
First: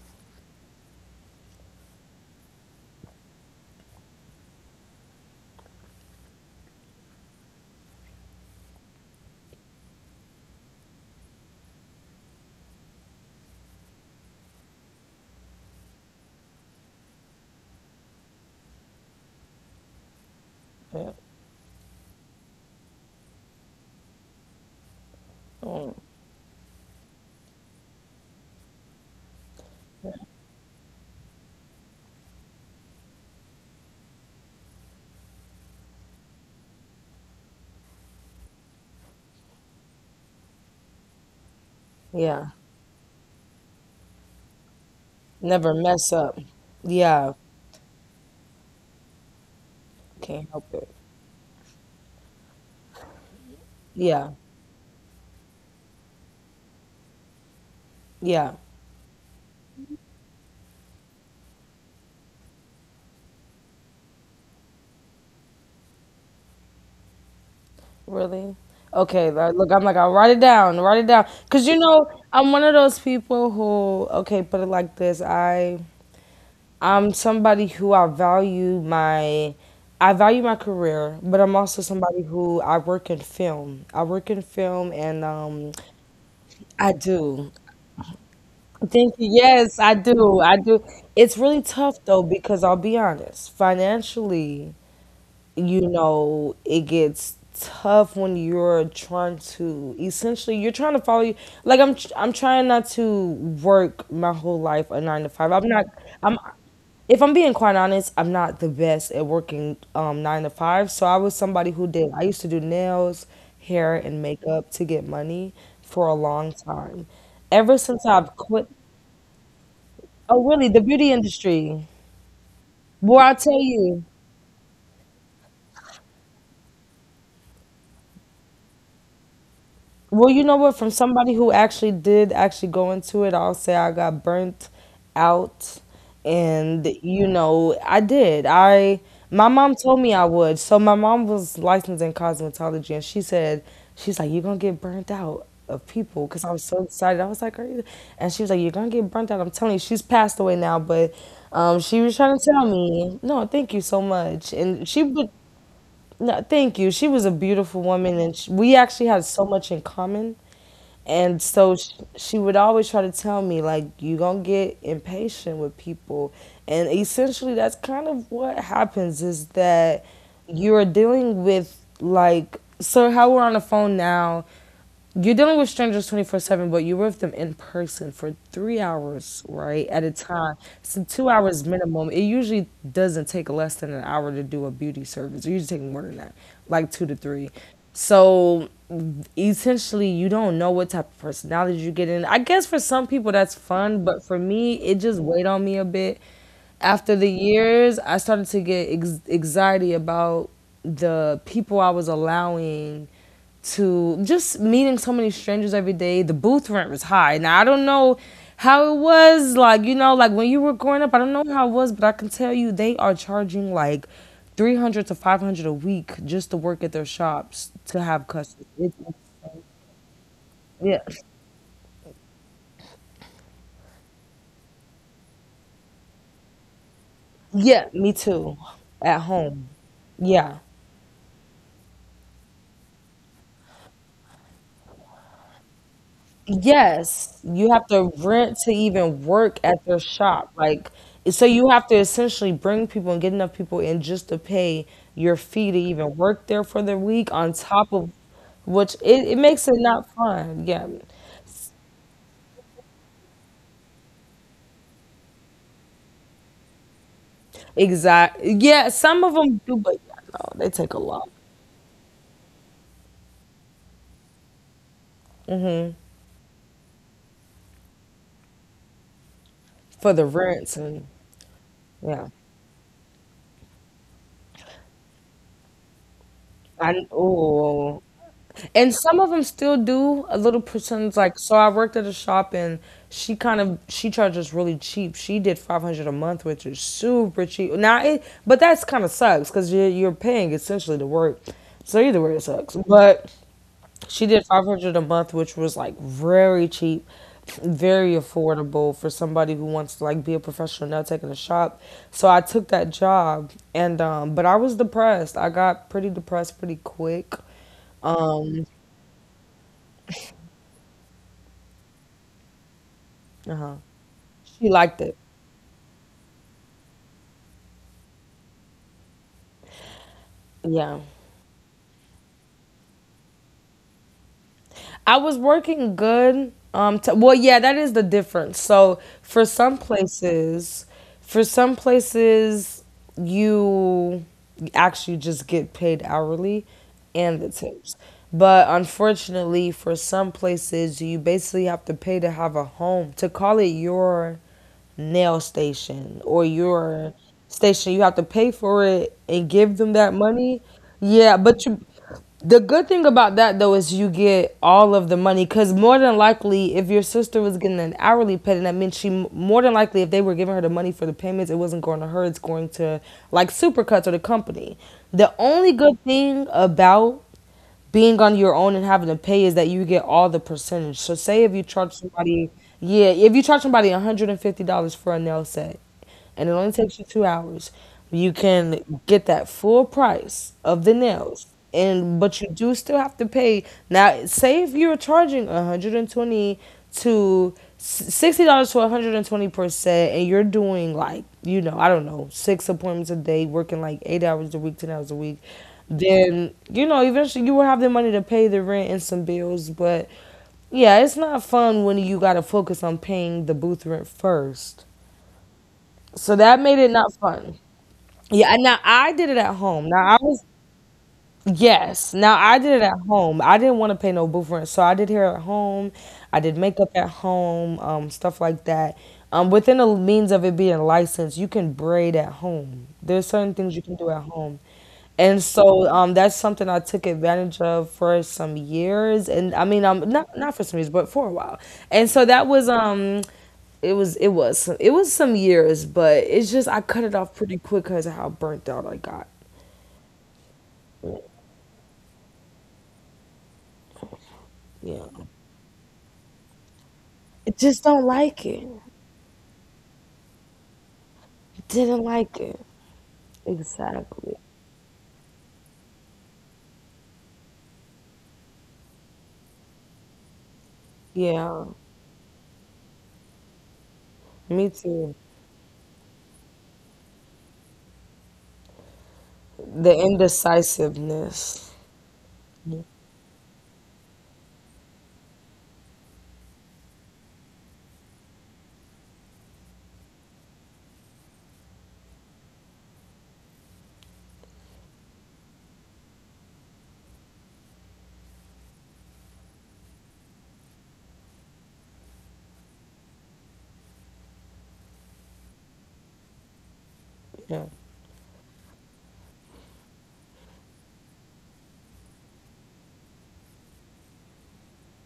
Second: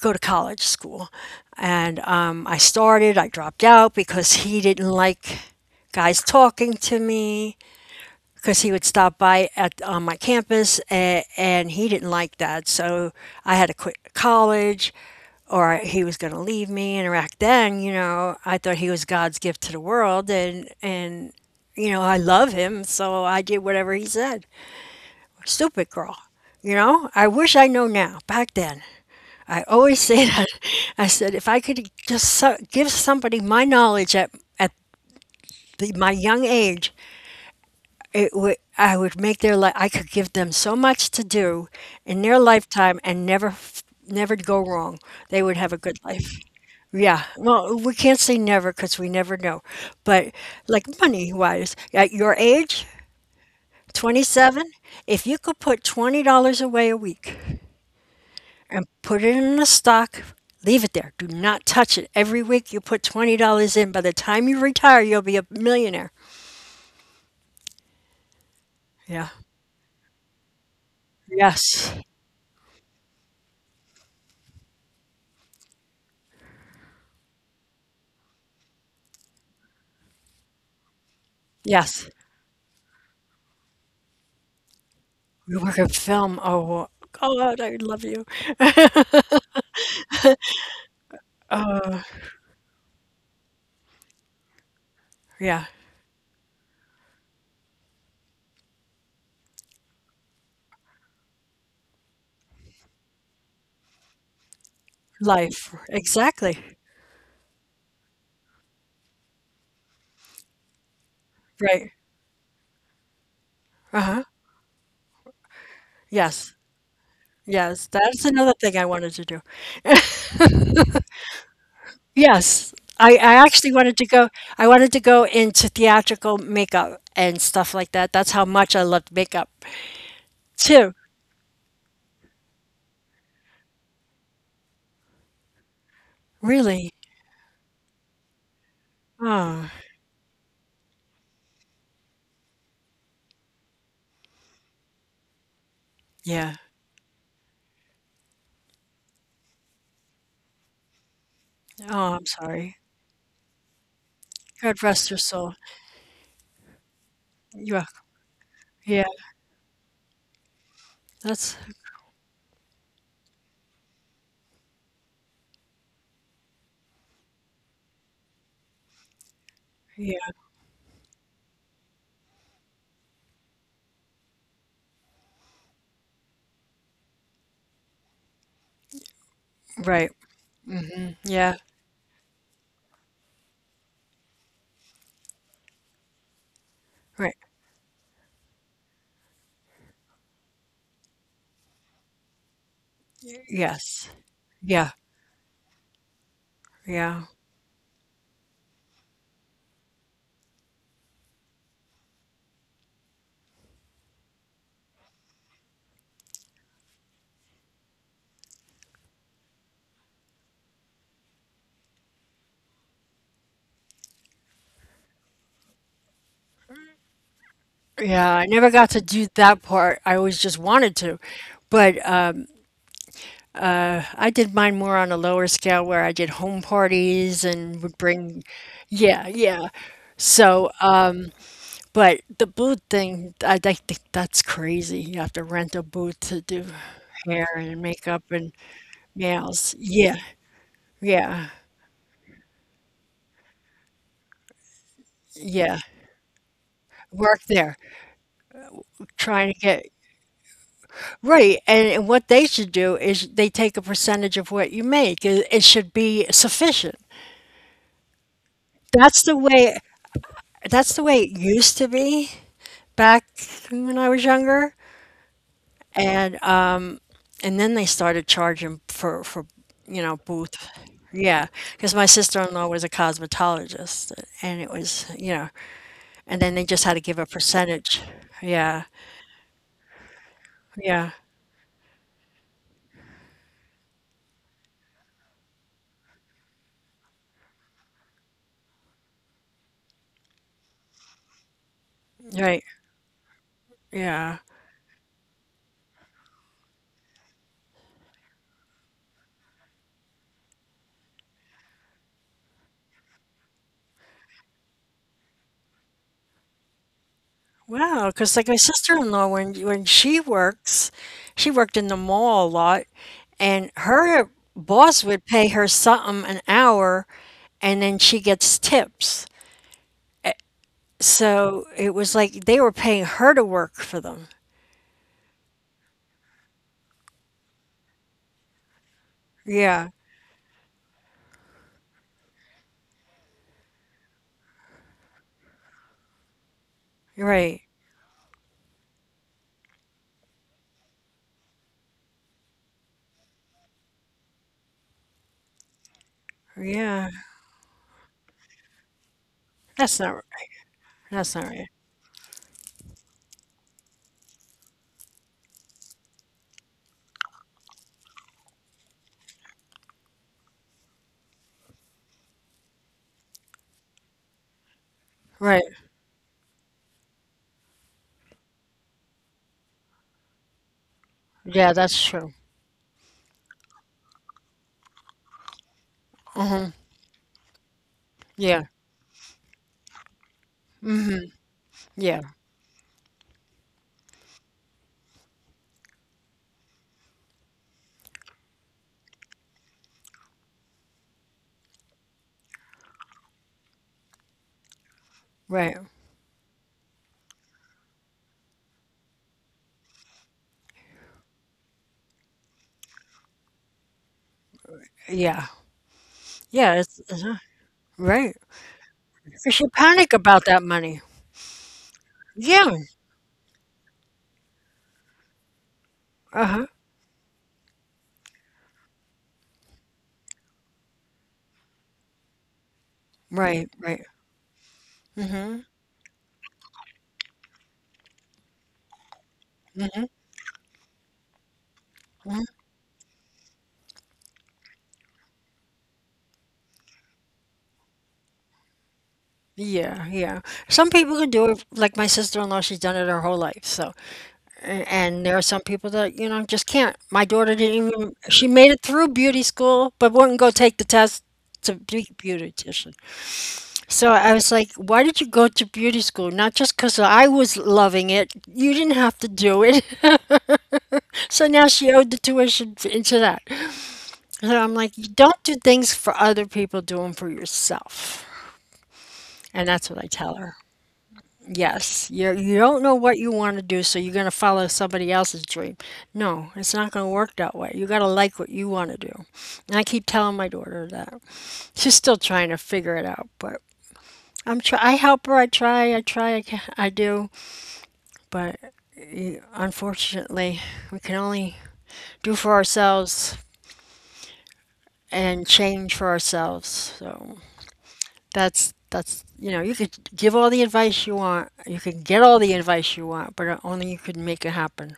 go to college school. And I dropped out because he didn't like guys talking to me because he would stop by at on my campus and he didn't like that. So I had to quit college or he was going to leave me. And back then, you know, I thought he was God's gift to the world and,
Yeah.
and, you know, I love him. So I did whatever he said. Stupid
Mm.
girl. You know, I wish I know now. Back then, I always say that. I said, if I could just give somebody my knowledge at the, my young age, it would I would make their life. I could give them so much to do in their
Yeah.
lifetime and never go wrong. They would have a
Never
good
mess
life.
up.
Yeah.
Yeah.
Well, we can't say never because we never know. But
Can't help it.
like money wise, at your age,
Yeah.
27, if you could put $20 away a week.
Yeah.
And put it in a stock. Leave it there. Do not touch it. Every week you put $20 in. By the time you retire, you'll be a millionaire.
Really?
Yeah.
Okay. Like, look, I'm like, I'll write it down. Write it down. Because, you
Yes.
know, I'm one of those people who, okay, put it like this. I. I'm somebody who I value my career, but I'm also
Yes.
somebody who I work in film. I work in film and
We
um
work in film. Oh,
I do.
God, I love you.
Thank you. Yes, I do. I do. It's really
Uh,
tough though because I'll be honest, financially,
yeah.
you know, it gets tough when you're trying to essentially you're trying to follow you like I'm trying not to work my whole life a 9 to 5. I'm
Life.
not I'm
Exactly.
If I'm being quite honest, I'm not the best at working nine to five. So I was somebody who
Right.
did. I used to do nails, hair, and
Uh-huh.
makeup to get money for a long
Yes.
time. Ever
Yes.
since
That's
I've
another
quit,
thing I wanted to do.
oh really, the beauty industry.
Yes.
Boy, I
I
tell
actually wanted
you,
to go I wanted to go into theatrical makeup and stuff like that. That's how much I loved makeup
well, you know what? From
too.
somebody who actually did actually go into it, I'll say I got burnt out, and
Really?
you know I did. I my mom
Oh.
told me I would. So my mom was licensed in cosmetology, and she said she's like you're gonna get burnt out of people because I was
Yeah.
so excited. I was like, are you? And she was like, you're gonna get burnt out. I'm telling you, she's passed away now, but she was
Oh, I'm
trying to tell
sorry.
me, no, thank you so much, and
God
she
rest your
would
soul.
no, thank you. She was a beautiful
Yeah,
woman, and sh we actually
yeah,
had so much in common. And
that's
so sh she would always try to tell me, like, you gonna get impatient with people. And essentially, that's kind of what happens is that
yeah,
you're dealing with, like, so how we're on the phone now you're dealing with strangers 24/7, but you're with them in person for 3 hours, right? At a
right.
time. So 2
Yeah,
hours minimum. It usually doesn't take less than an hour to do a beauty service. It usually takes more than that, like 2 to
right.
3. So essentially, you don't know what type of personality you get in. I guess for some people that's fun,
Yes.
but for me, it
Yeah,
just weighed on me a bit after the
yeah.
years, I started to get anxiety about the people I was allowing to just meeting so many strangers every day. The booth rent was high. Now I don't know how it was like you know like when you were growing up. I don't know how it was, but I can tell you they are charging like 300 to 500 a week just to work at their shops to have
Yeah,
customers.
I never
It's,
got to do that part. I always just
yeah,
wanted to. But, I did mine more on a lower scale where I did home parties
yeah,
and would
me too.
bring.
At
Yeah,
home,
yeah.
yeah.
So, but the booth thing, I think that's crazy. You have to rent a booth to do
Yes,
hair
you have
and
to
makeup
rent
and
to even work at
nails.
their
Yeah,
shop. Like, so
yeah.
you have to essentially bring people and get enough people in just to pay your fee to
Yeah,
even work there for the week on
work there,
top of which it
trying
makes
to
it
get
not fun. Yeah,
right. And what they should do is they take a percentage of what you make. It should be sufficient.
exactly. Yeah, some of
That's the
them do,
way.
but yeah, no, they take a
That's the
lot
way it used to be back when I was younger. And um, and then they started charging for
for
you
the
know booth.
rents and
Yeah, because my
yeah.
sister-in-law was a cosmetologist, and it was you know, and then they just had
I
to give a
oh.
percentage. Yeah,
And some of them still do a little percentage.
yeah,
Like, so I worked at a shop and she kind of she charges really cheap. She did 500 a month, which is super cheap. Now, it but that's kind of sucks because you're paying essentially to work. So either way, it
right,
sucks. But she did
yeah.
500 a month, which was like very cheap, very affordable for somebody who wants to like be a professional now taking a shop. So I took that job and but I was depressed. I got pretty depressed pretty quick.
Wow, because like my sister-in-law, when she works, she worked in the mall a lot, and her
She liked
boss
it.
would pay her something an hour, and then she gets tips.
Yeah.
So it was like they were paying her to work for them.
I was working good. Well, yeah, that is the difference. So
Yeah,
for some places, you actually just get paid hourly and the
right.
tips. But unfortunately, for some places, you basically have to pay to have a home. To call it your nail station or your
Yeah,
station, you have to pay for it and give them
that's
that
not
money. Yeah,
that's not
but
right.
you the good thing about that though is you get all of the money because more than likely, if your sister was getting an hourly pay, then that means she more than likely, if they were giving her the money for the payments, it wasn't going to her. It's going to like Supercuts or the company. The
Right.
only good thing about being on your own and having to pay is that you get all the percentage. So say if you
Yeah,
charge
that's true.
somebody, yeah, if you charge somebody $150 for a nail set and it only
Hmm.
takes you 2 hours, you
Yeah.
can get that full price of the
Hmm.
nails. And
Yeah.
but you do still have to pay. Now, say if you're charging 120 to $60 to 120% and 20%, and you're doing like, I don't know, 6 appointments a day, working like 8 hours a week, 10 hours a week,
Right.
then eventually you will have the money to pay the rent and some bills. But yeah, it's not fun when you got to focus on paying the booth rent first,
Yeah.
so that
Yeah.
made it
It's
not
uh-huh.
fun.
Right.
Yeah, and now I did it at
'Cause you
home now
panic
I was
about that money.
yes, now I did
Yeah.
it at home. I didn't want to pay no booth rent, so I did hair at home. I did
Uh-huh.
makeup at home, stuff like that. Within the means of it being licensed, you can braid at home. There's certain
Right,
things you can
right.
do at home. And
Mhm,
so that's something I took advantage of for some years. And I mean,
mhm,
not for some years, but for a while. And so that
mhm.
was it was it was some years, but it's just I cut it off pretty quick because of how burnt out I got.
Yeah, yeah. Some people can do it, like my sister-in-law, she's done it her whole life. So,
Yeah,
and there are some people that, you know, just can't. My
I
daughter
just
didn't
don't
even,
like
she
it.
made it through beauty school, but wouldn't go take the test to be
Didn't
a
like it,
beautician. So I
exactly.
was like, why did you go to beauty school? Not just because I was loving it. You didn't have to do it. So
Yeah,
now she owed the tuition into that. So
me
I'm like, you
too.
don't do things for other people, do them for yourself. And that's
The
what I tell her.
indecisiveness.
Yes, you don't know what you want to do, so you're going to follow somebody else's dream. No, it's not going to work that way. You got to like what you want to do. And I keep telling my daughter that. She's still trying to figure it out, but I help her, I try, I try, I, ca- I do, but unfortunately, we can only do for ourselves and change for ourselves. So
Yeah.
that's you know you could give all the advice you want, you could get all the advice you want, but only you could make it happen.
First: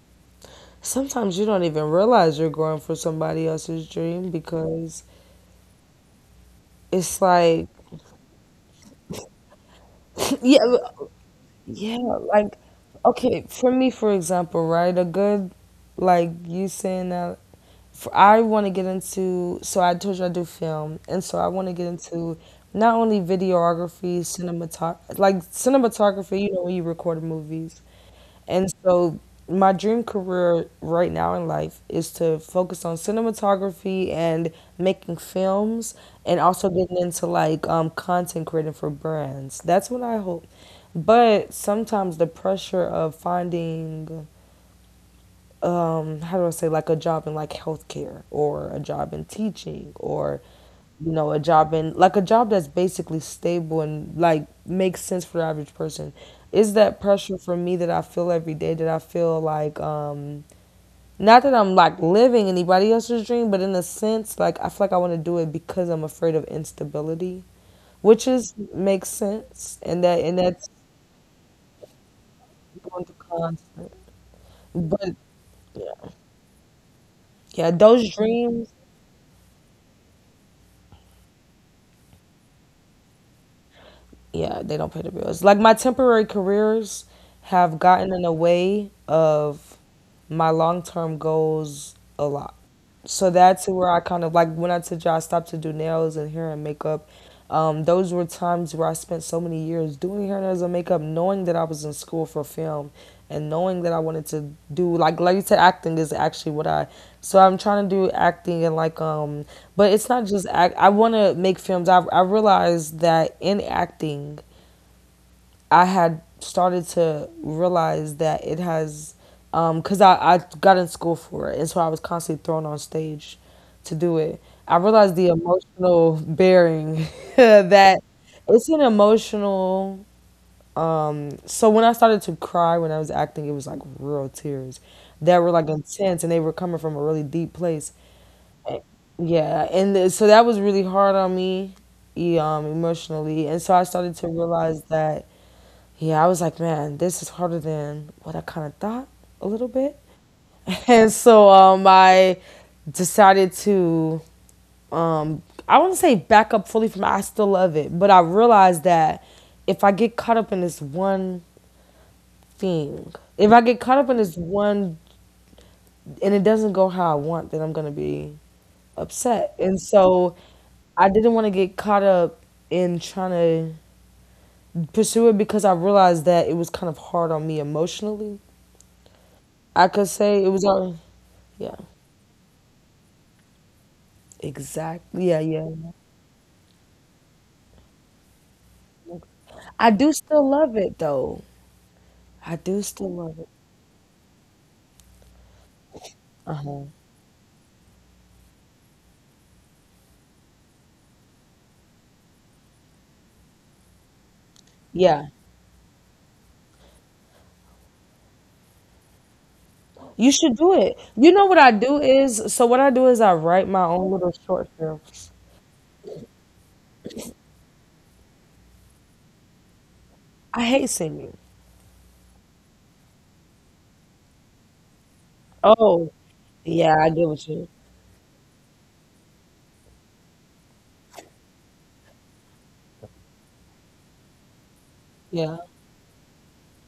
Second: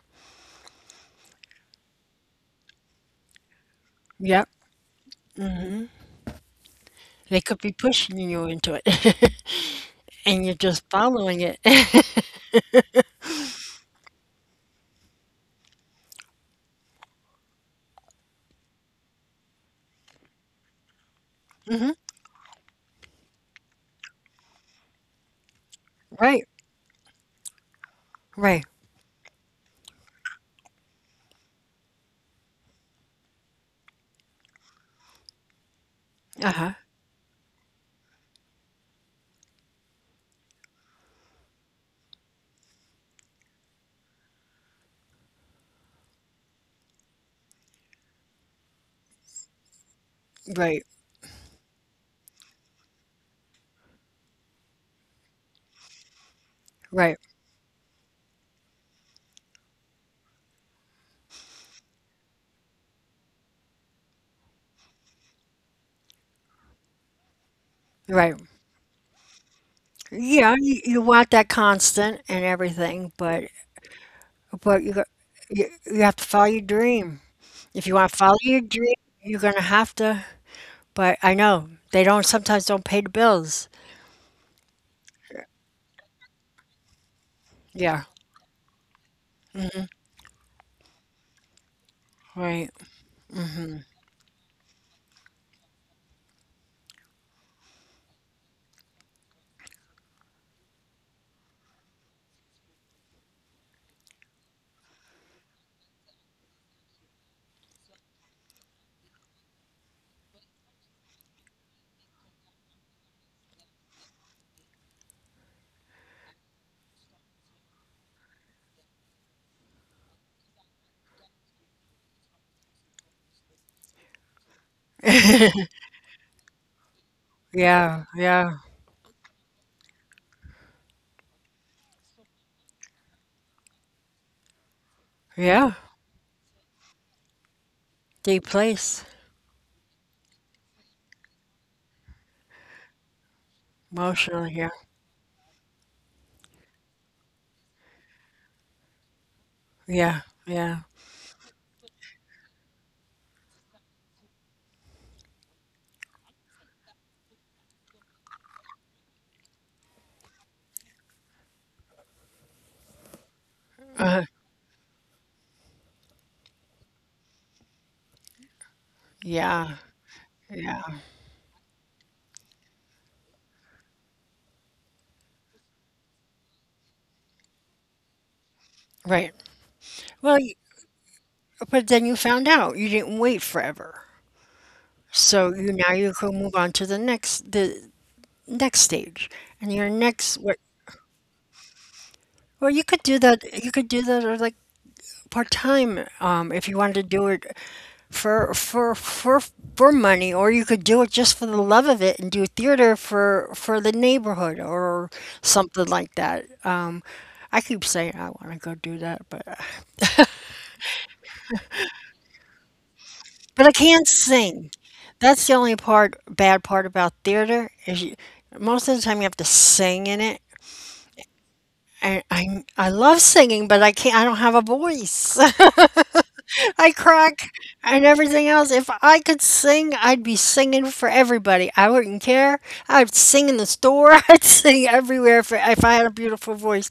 Sometimes you don't even realize you're going for somebody else's dream
Yep.
because it's
They could
like,
be pushing you into it, and you're
yeah,
just following it.
yeah, like okay, for me, for example, right, a good like you saying that for, I want to get into. So I told you I do film, and so I want to get
Mhm.
into not only videography, cinematography, like cinematography.
Right.
You know, when you record movies,
Right.
and so my dream career right now in life is to focus on cinematography and making films, and
Uh-huh.
also getting into like content creating for brands. That's what I hope. But sometimes the pressure of finding how do I say, like a job in like healthcare or a job in teaching or
Right.
you know a job in like a job that's basically stable and like makes sense for the average person, is that
Right.
pressure for me that I feel every day, that I feel like not that I'm like living anybody else's dream, but in a sense like I feel like I want to do it because I'm afraid of instability,
Right.
which is makes sense. and that and
Yeah,
that's
you want that constant and everything,
going to
but
constant,
but you got
but
you have to follow your dream.
yeah,
If you want to
those
follow your
dreams,
dream, you're gonna have to. But I know they don't sometimes don't pay the bills.
yeah, they don't pay the bills. Like my temporary careers have
Yeah.
gotten in the way of my long term goals a lot.
Right.
So that's where I kind of like when I told you I stopped to do nails and hair and makeup. Those were times where I spent so many years doing hair, nails, and makeup, knowing that I was in school for film and knowing that I wanted to do like you said, acting is actually what I. So I'm trying to do acting and like but it's not just act. I want to make films. I realized that in acting, I had started to realize that it has, because I got in school for it, and so I was constantly thrown on stage to do it. I realized the emotional bearing
Yeah,
that
yeah,
it's an emotional. So when I started to cry when I was acting, it was like real tears that were
yeah.
like intense, and they were coming from a really deep place.
Deep
And-
place
yeah, and th- so that was really hard on me, e- emotionally, and so I started to
emotionally. Yeah,
realize that, yeah, I was like, man, this is harder than what I kind of thought a little bit.
yeah, yeah.
And so I decided to, um, I wouldn't say back up fully from it. I still love it. But I realized that if I get caught up in this one thing, if I get caught up
Uh,
in this one and it doesn't go how I want, then I'm going to be upset.
yeah.
And so
Yeah,
I didn't want to get caught up in trying to pursue it because I realized that it was kind of hard on me emotionally.
right.
I could
Well,
say it
y
was. Yeah,
but then you found out. You didn't wait forever.
exactly. Yeah,
So you
yeah.
now you can move on to the next stage and your
I do
next
still
what.
love it though. I
Well
do
you could
still
do
love
that
it.
or like part time if you
Uh-huh.
wanted to do it for for for for money or you could do it just for the love of it and do theater for the neighborhood or
Yeah.
something like that. Um, I keep saying I want to go do that, but
You should do it. You know what I do is so what I do is I
But
write
I
my
can't
own little short
sing.
films.
That's the only part bad part about theater is you, most of the time you have to sing in it.
I hate singing.
And I love singing, but I can't. I don't have a voice.
Oh,
I
yeah, I get
crack
what you.
and everything else. If I could sing, I'd be singing for everybody. I wouldn't care. I'd sing in the store. I'd sing everywhere if
Yeah.
I had a beautiful voice.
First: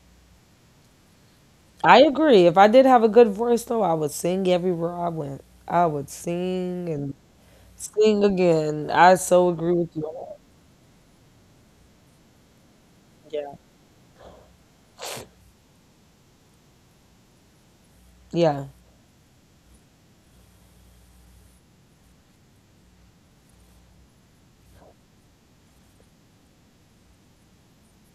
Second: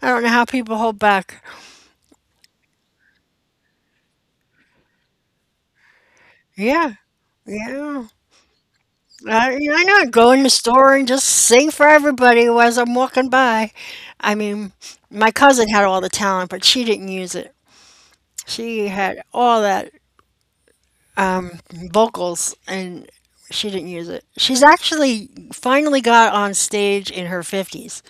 I don't know how people hold back.
I agree. If I did have a good voice though, I would sing everywhere I went. I would sing
Yeah,
and
yeah.
sing again. I so agree
I
with you
know. Go
on
in the store and just sing for everybody as I'm
that.
walking
Yeah.
by. I mean, my cousin had all the talent, but she didn't use it.
Yeah.
She had all that vocals, and she didn't use it. She's actually finally got on stage in her 50s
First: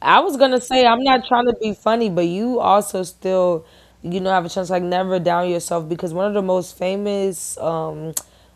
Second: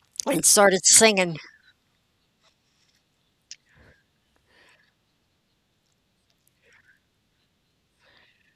I was
and
gonna say
started
I'm not
singing.
trying to be funny, but you also still, have a chance, like never down yourself because one of the most famous, um,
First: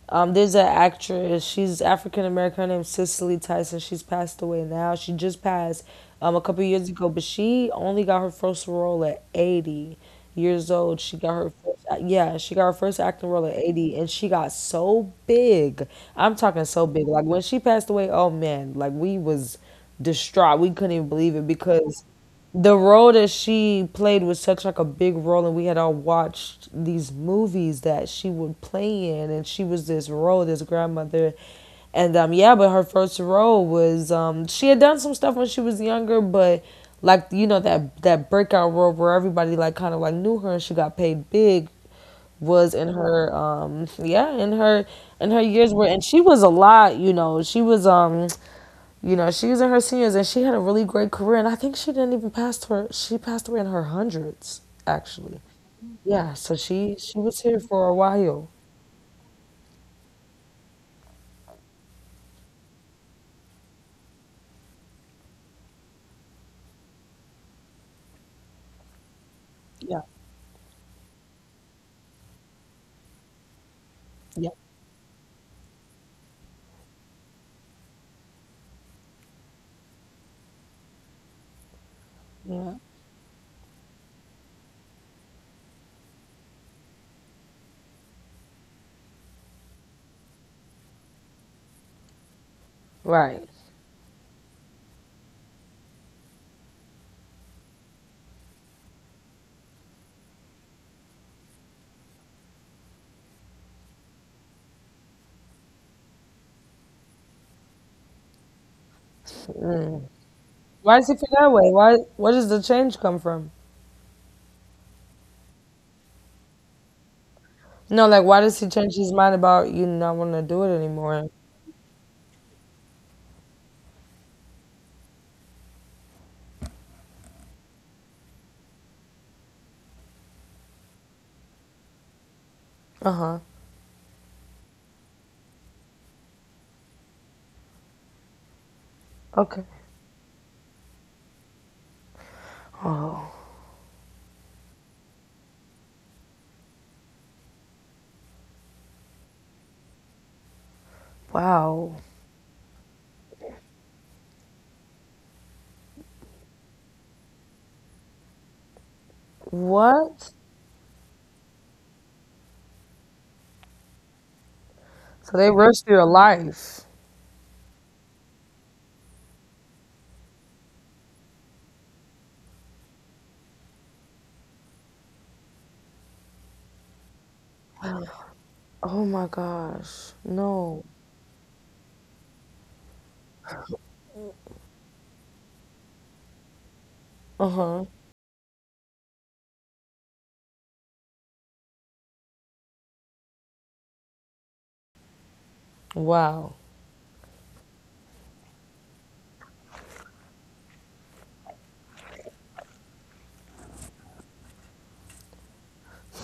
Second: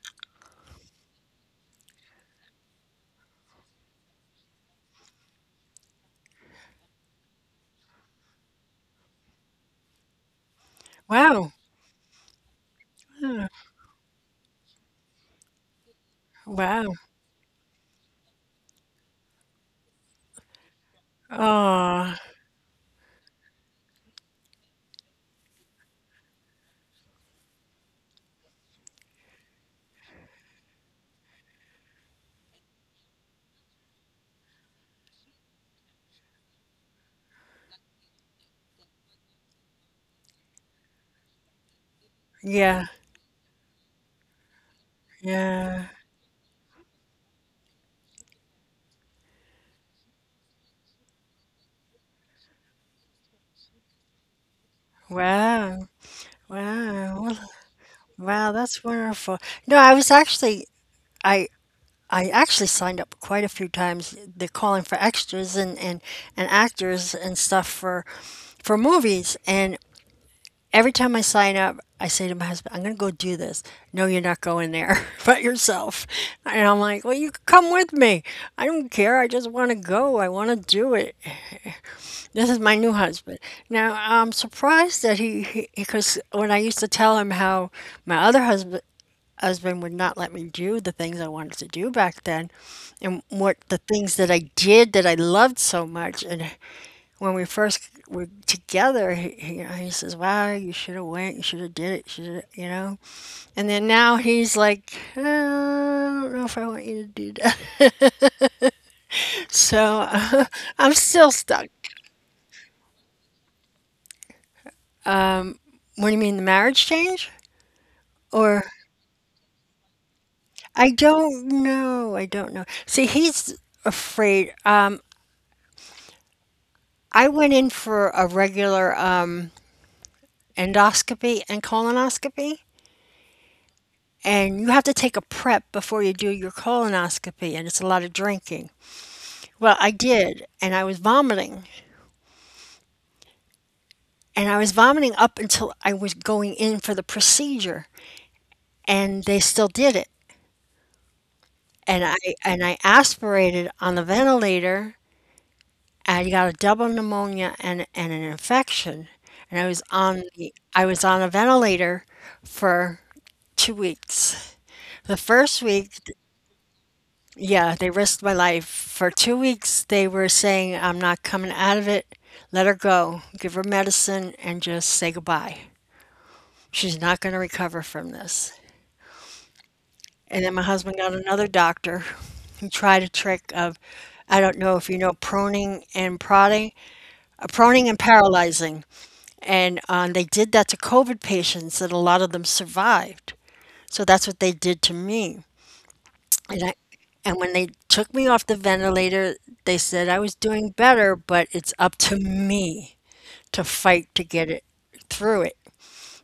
um, there's an actress. She's African American. Her name's Cicely Tyson. She's passed away now. She just passed, a couple years ago. But she only got her first role at 80 years old. She got
Wow.
her first, yeah, she got her first acting
Yeah.
role at 80, and she got so big. I'm talking so
Wow.
big. Like when she passed away, oh man, like we was distraught. We couldn't even believe it because
Oh,
the role that she played was such like a big role, and we had all watched these movies that she would play in, and she was this role, this grandmother. And yeah, but her first role was she had done some stuff when she was younger, but like that that breakout role where everybody like kind of like knew her and she got paid big was
yeah.
in her yeah in her years
Yeah.
where and she was a lot she was she was in her seniors and she had a really great career. And I think she didn't even pass her, she passed away in her hundreds, actually.
Wow.
Yeah, so she
Wow.
was here for a
Wow.
while.
That's wonderful. No, I was actually. I I actually signed up quite a few times. They're calling for extras and actors and stuff for movies. And
Yeah,
every time I sign up, I say to my husband, I'm going to go do this. No, you're not
yeah,
going there by yourself. And I'm like, well, you come with me. I don't care. I just want to go. I want to do it. This is
yeah.
my new husband. Now I'm surprised that he, because when I used to tell him how my other husband would not let me do the things I wanted to do back then, and
Right.
what the things that I did that I loved so much, and when we first were together, you know, he says, "Wow, you should have went. You should have did it. Should you know?" And then now he's like, I don't know if I want you to do that." So
Why
I'm
does he feel
still
that
stuck.
way? Why? Where does the change come from?
What do you mean, the marriage change
No, like why does
or?
he change his mind about you not want to do it
I
anymore?
don't know. I don't know. See, he's afraid. I went in for a regular endoscopy and colonoscopy,
Uh huh.
and you have to take a prep before you do your colonoscopy, and it's a lot of drinking.
Okay.
Well, I did, and I was vomiting,
Oh
and I was vomiting up until I was going in for the procedure, and they still did it.
wow.
And I and I aspirated on the ventilator. I got a double pneumonia and an infection, and I was on
What?
the I was on a ventilator for 2 weeks. The
So they
first
rushed
week
your life.
yeah, they risked my life. For 2 weeks, they were saying, "I'm not coming out of it. Let her go. Give her medicine and just say goodbye. She's not going to recover from this."
Oh my gosh.
And then my
No.
husband got another doctor who tried a trick of I don't know if you know proning and prodding,
Uh
proning
huh.
and paralyzing. And they did that to COVID patients, and a lot of them survived. So that's what they did to me.
Wow.
And I, and when they took me off the ventilator, they said I was doing better, but it's up to me to fight to get it through it.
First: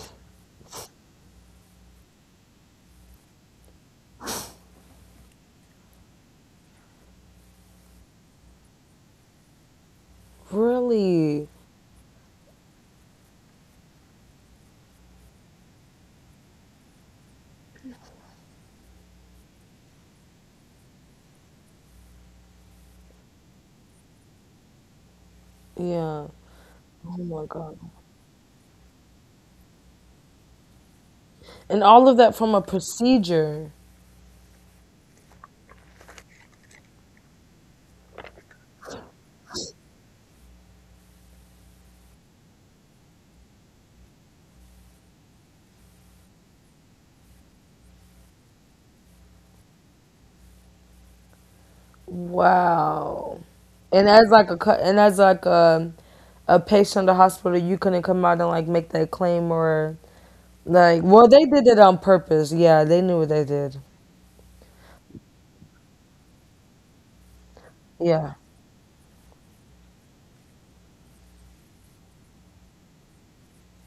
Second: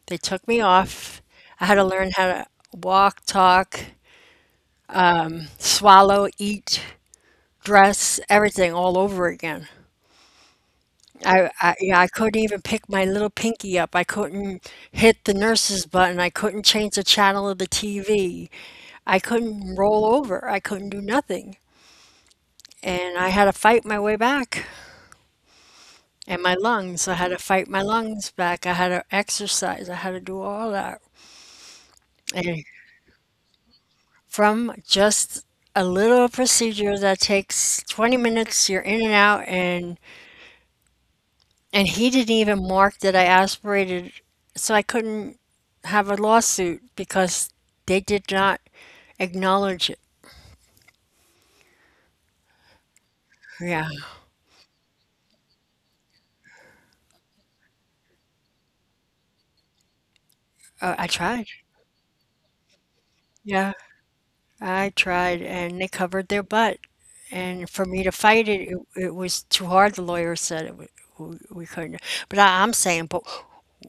They took me off. I had to learn how to walk, talk, swallow, eat, dress, everything all over again.
Really?
I yeah, I couldn't even pick my little pinky up. I couldn't hit the nurse's button. I couldn't change the channel of the TV. I couldn't roll over. I couldn't do nothing. And I had to fight my way back.
Yeah.
And my lungs, I
Oh
had to
my
fight
God.
my lungs back. I had to exercise. I had to do all that.
And all of that from a
And
procedure.
from just a little procedure that takes 20 minutes, you're in and out, and he didn't even mark that I aspirated, so I couldn't have a lawsuit because they did not acknowledge it.
Wow.
Yeah,
And as like a cu- and as like a patient in the hospital, you couldn't come out and like make that claim or like,
I
well they
tried.
did it on purpose. Yeah, they knew what they
Yeah,
did.
I tried, and they covered their butt. And for me to
Yeah.
fight it, it was too hard. The lawyer said it, we couldn't. But I'm saying, but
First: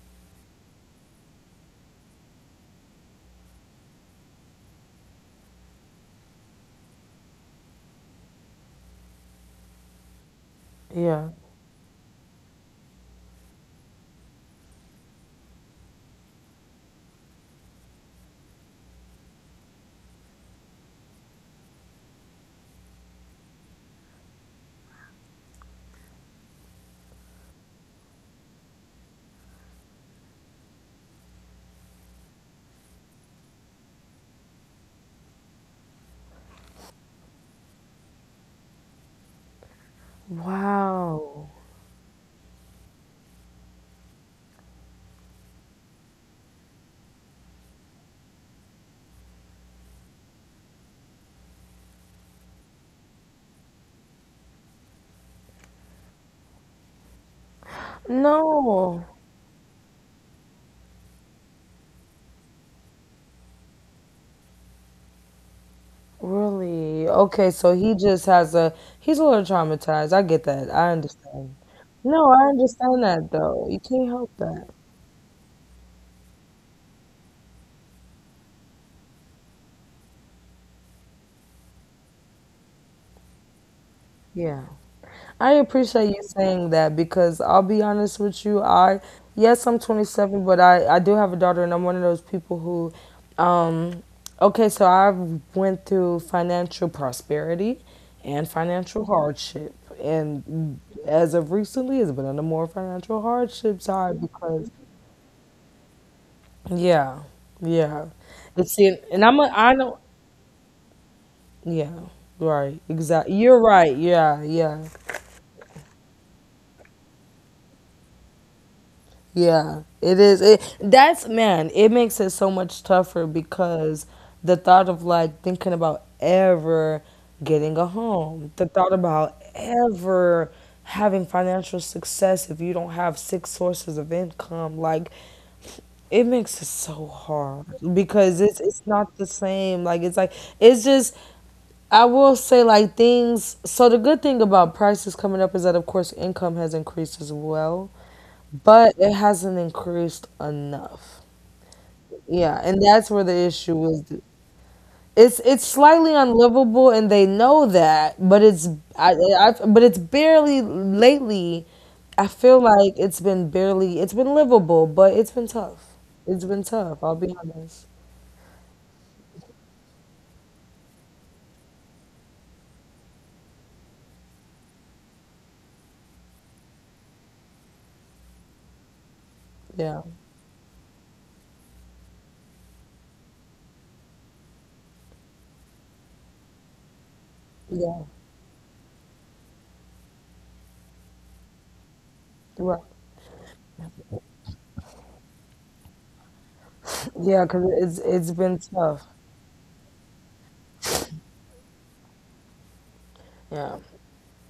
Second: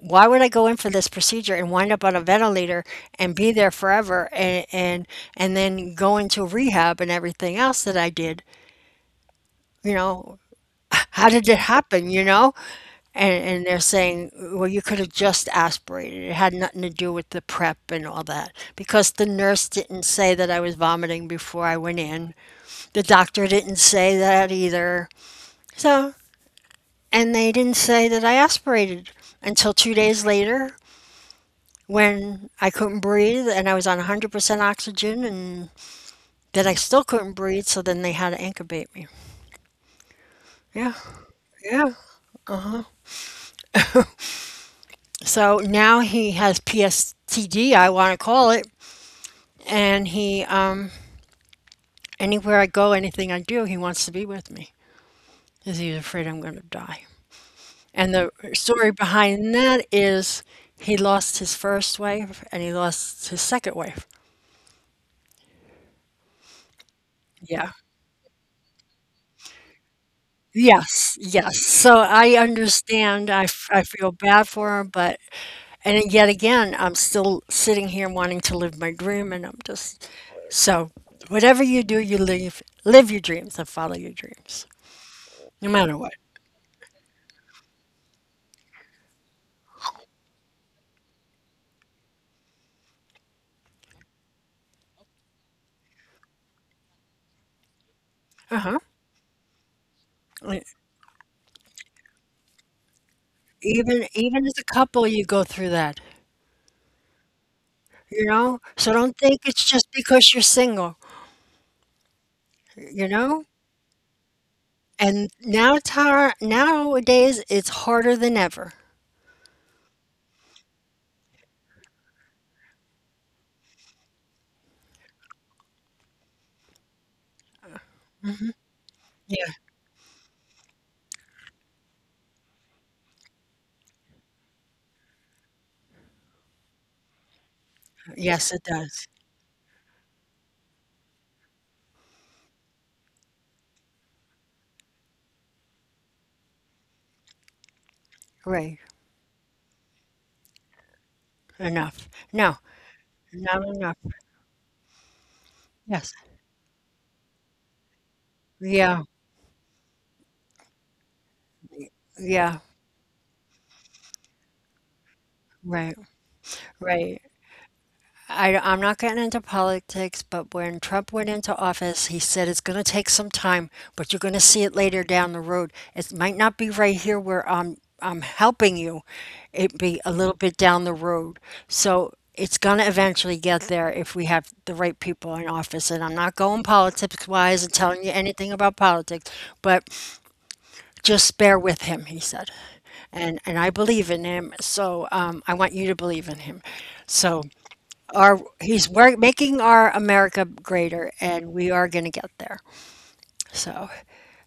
why would I go in for this procedure and wind up on a ventilator and be there forever and and then go into rehab and everything else that I did? You know,
Yeah.
how did it happen, you know? And they're saying, well, you could have just aspirated. It had nothing to do with the prep and all that because the nurse didn't say that I was vomiting before I went in. The doctor didn't say that either. So, and they didn't say that I aspirated until 2 days later when I couldn't breathe and I was on 100% oxygen and that I still couldn't breathe, so then they had to incubate me. Yeah,
Wow.
yeah. So now he has PSTD, I want to call it, and he anywhere I go, anything I do, he wants to be with me because he's afraid I'm going to die. And the story
No.
behind that is he lost his first wife and he lost his second wife.
Really? Okay,
Yeah.
so he just has a he's a little traumatized. I get that. I
Yes,
understand.
yes. So I
No, I understand
understand.
that though. You
I
can't
feel
help
bad
that.
for him, but and yet again, I'm still sitting here wanting to live my dream, and I'm just so whatever you do, you live your dreams and follow your
Yeah.
dreams,
I
no matter
appreciate
what.
you saying that because I'll be honest with you. I yes, I'm 27, but I do have a daughter, and I'm one of those people who, um, okay, so I went through financial prosperity and
Uh huh.
financial hardship, and as of recently, it's been on the more financial hardship
Even
side
even as a
because
couple, you go through that,
yeah, yeah,
you know?
it's
So
in,
don't
and I'm
think
a
it's
I
just
know,
because you're single,
yeah, right,
you
exactly.
know?
You're right. Yeah, yeah.
And now tar nowadays, it's harder than ever.
Yeah, it is. It that's man. It makes it so much tougher because the thought of like thinking about ever getting a home,
Mhm.
the thought about
Yeah.
ever having financial success if you don't have 6 sources of income, like it makes it so hard because
Yes,
it's
it
it's
does.
not the same. Like it's just I will say like things. So the good thing about prices coming up is that of course income has increased as well,
Right.
but it hasn't increased enough.
Enough. No.
Yeah, and that's where the
Not
issue
enough.
is. It's
Yes.
slightly unlivable, and they know that, but it's
Yeah.
I but it's barely lately. I feel
Yeah.
like it's been barely it's been livable, but it's been tough.
Right.
It's been tough. I'll
Right.
be honest.
I, I'm not getting into politics, but when Trump went into office, he said it's going to take some time, but you're going to see it later down the road. It might not be right here where I'm helping you. It
Yeah,
be a little bit down the road. So it's going to eventually get there if we have the right people in office. And I'm not going politics wise and
yeah,
telling you anything about politics, but just bear with him, he said.
right.
And I believe in him, so I want you to believe in him.
Yeah,
So
cause it's
our
been
he's
tough.
work, making our America greater, and we are going to get there.
Yeah,
So,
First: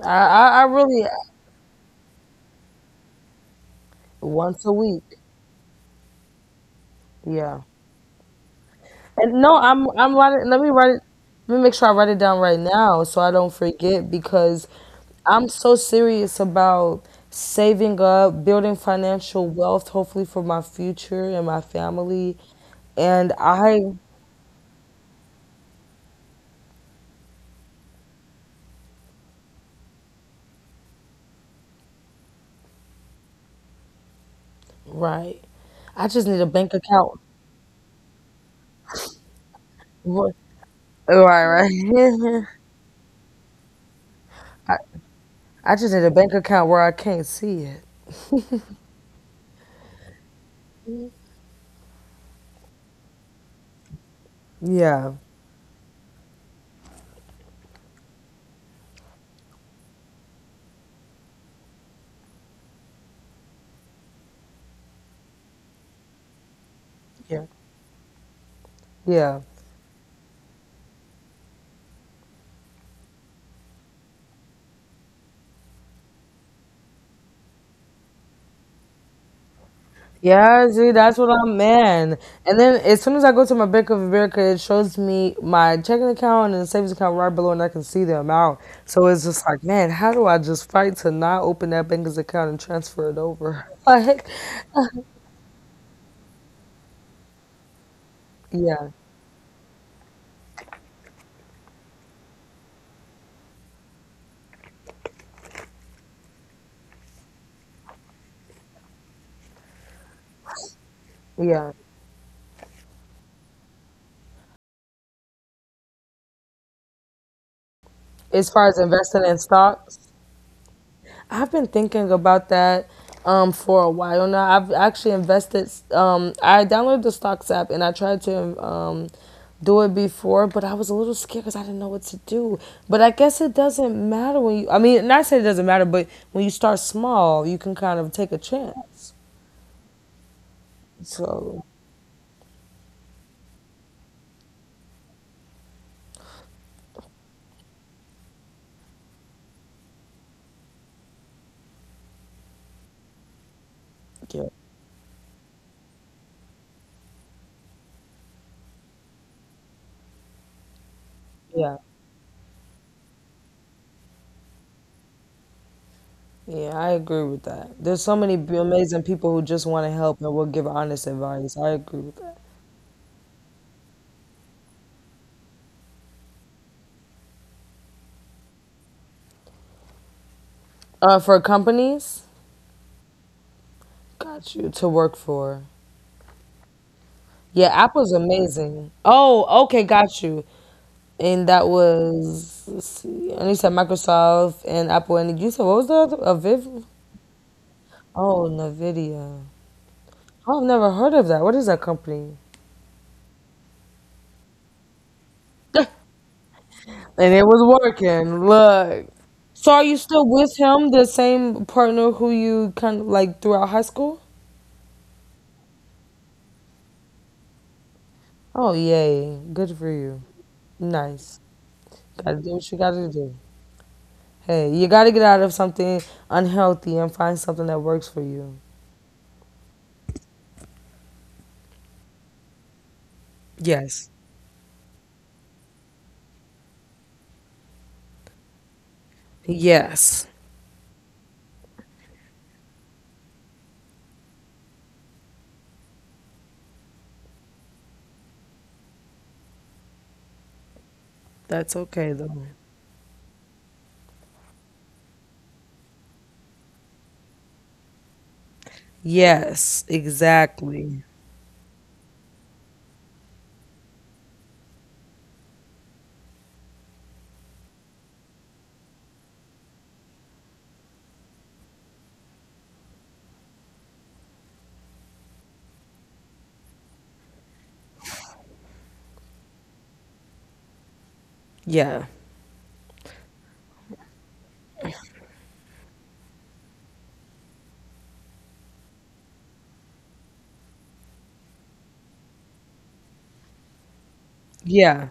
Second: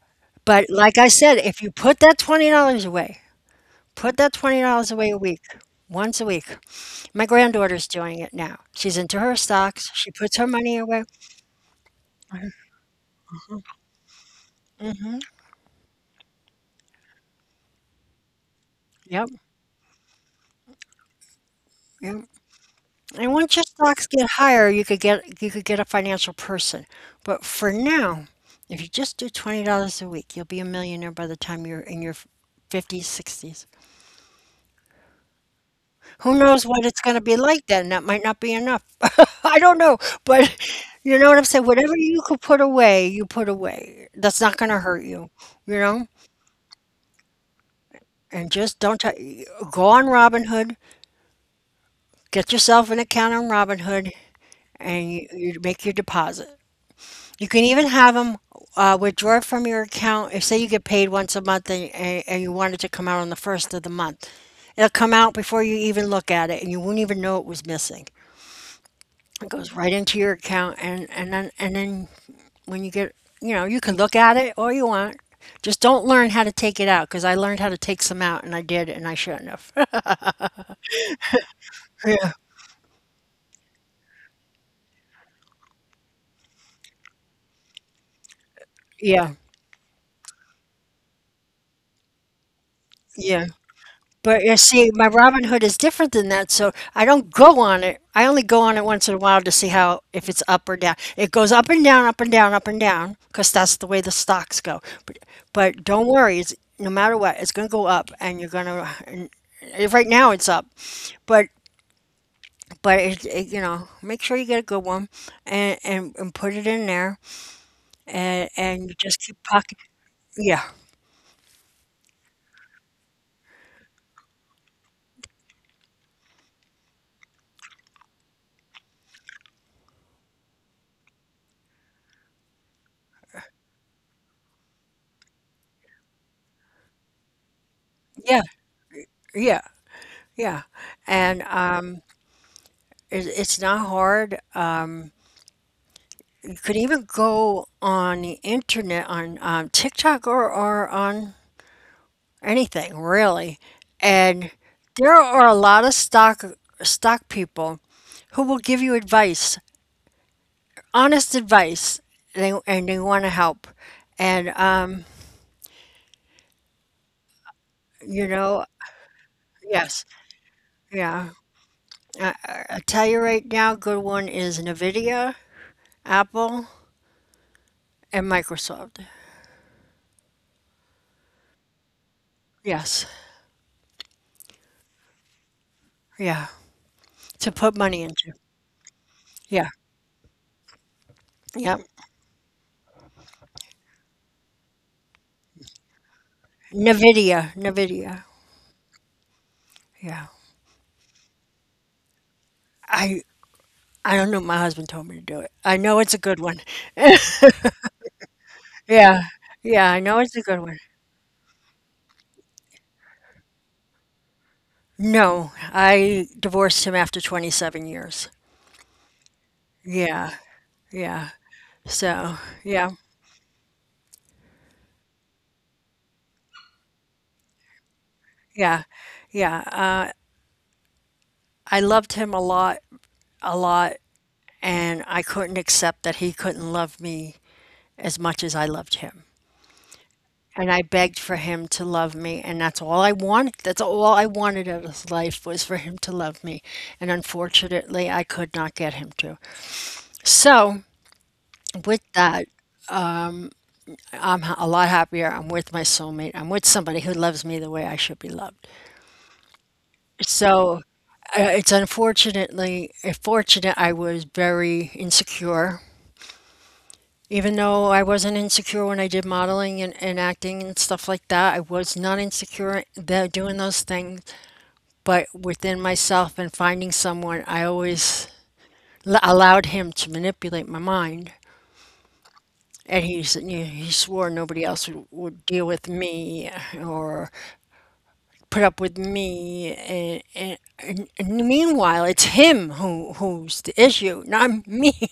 I
but like
really
I said, if you put that $20 away, put that twenty
once a
dollars
week.
away a week, once a week. My
Yeah,
granddaughter's doing it now. She's into her
and no,
stocks. She
I'm
puts her
writing. Let me
money
write it.
away.
Let me make sure I write it down right
Mhm.
now so I don't forget because I'm so serious about saving up, building
Yep.
financial wealth, hopefully for my future and my
Yep.
family. And
And once your
I,
stocks get higher, you could get a financial person. But for now, if you just do $20 a week, you'll be a millionaire by the time you're in your fifties, sixties.
right, I just need a
Who
bank
knows what it's
account.
going to be like then? That might not be enough. I don't know,
Right,
but you know what I'm saying?
right.
Whatever you could put away, you put away. That's not going
I,
to hurt you,
I
you
just need a
know?
bank account where I can't see it.
And just don't go on Robinhood, get yourself an account on Robinhood,
Yeah,
and you make your deposit. You can even have them withdraw from your account. If say you get paid once a month and you want it to come out on the first of the month, it'll come out before you even look at it, and you won't even
yeah,
know it was missing.
yeah.
It goes right into your account, and then when you get, you know, you can look at it all you want. Just don't learn how to take it out, because I learned how to take some out, and I did, and I shouldn't have.
Yeah, see, that's what I'm man.
Yeah,
And then as soon as I go to my Bank of America, it shows me my checking account and savings account right below, and I can see the amount. So it's
yeah,
just like, man, how do I just fight to not open that banker's account and transfer it
yeah,
over? Like,
But you see, my Robinhood is different than that, so I don't go on it. I only go on
yeah,
it once in a while to see how if it's up or down. It goes up and down, up and down, up and down, because that's the way the stocks go. But don't worry, it's no matter what, it's gonna go up, and you're gonna. Right now it's up, but
yeah.
but it, you know, make sure you get a good one and put it in there
As
and,
far as
and you
investing
just
in
keep pocket.
stocks,
Yeah,
I've been thinking about that for a while now. I've actually invested. I downloaded the stocks app and I tried to do it before, but I was a little scared because I didn't know what to do. But I guess it doesn't matter when you. Not saying it doesn't matter, but when you start small, you can kind of take a
yeah,
chance.
yeah, yeah. And
So
it's not hard. You could even go on the internet, on TikTok or on anything really.
yeah,
And there are a lot of stock people who will give you advice, honest
yeah,
advice, and they want to help. And,
yeah, I agree with that. There's so
you
many
know,
amazing people who just want to
yes.
help and will give honest
Yeah.
advice. I agree with that.
I tell you right now, good one is NVIDIA, Apple, and Microsoft.
For companies,
Yes.
got you to work for.
Yeah. To
Yeah,
put money
Apple's
into.
amazing. Oh,
Yeah.
okay, got you. And that
Yeah.
was, let's see, and you said Microsoft and Apple, and you said what was the other? A Viv?
NVIDIA. NVIDIA.
Oh, Nvidia.
Yeah.
Oh, I've never heard of that. What is that company?
I I don't know. My husband told me to do it. I
And
know it's a good one.
it was working. Look.
Yeah.
So are
Yeah.
you
I know
still
it's a
with
good one.
him, the same partner who you kind of like throughout high school?
No, I divorced him after 27 years.
Oh, yay. Good for you.
Yeah, yeah.
Nice.
So,
Gotta do what you
yeah,
gotta do. Hey, you gotta get out of something unhealthy and find something that works for you.
yeah, yeah. I loved him a lot, a lot.
Yes.
And I couldn't accept that he couldn't love me as much as I loved him.
Yes,
And I begged for him to love me, and that's all I wanted. That's all I wanted out of life was for him to love me. And unfortunately, I could not get him to. So,
that's
with
okay though.
that, a lot happier. I'm with my soulmate. I'm with somebody who loves me the way I should be loved.
Yes,
So,
exactly.
fortunate I was very insecure. Even though I wasn't insecure when I did modeling and acting and stuff like that, I was not insecure that doing those things. But within myself and finding someone, I always allowed him to manipulate my mind.
Yeah,
And you know, he swore nobody else would deal with me or put up with me. And meanwhile, it's him who who's the issue, not me.
yeah,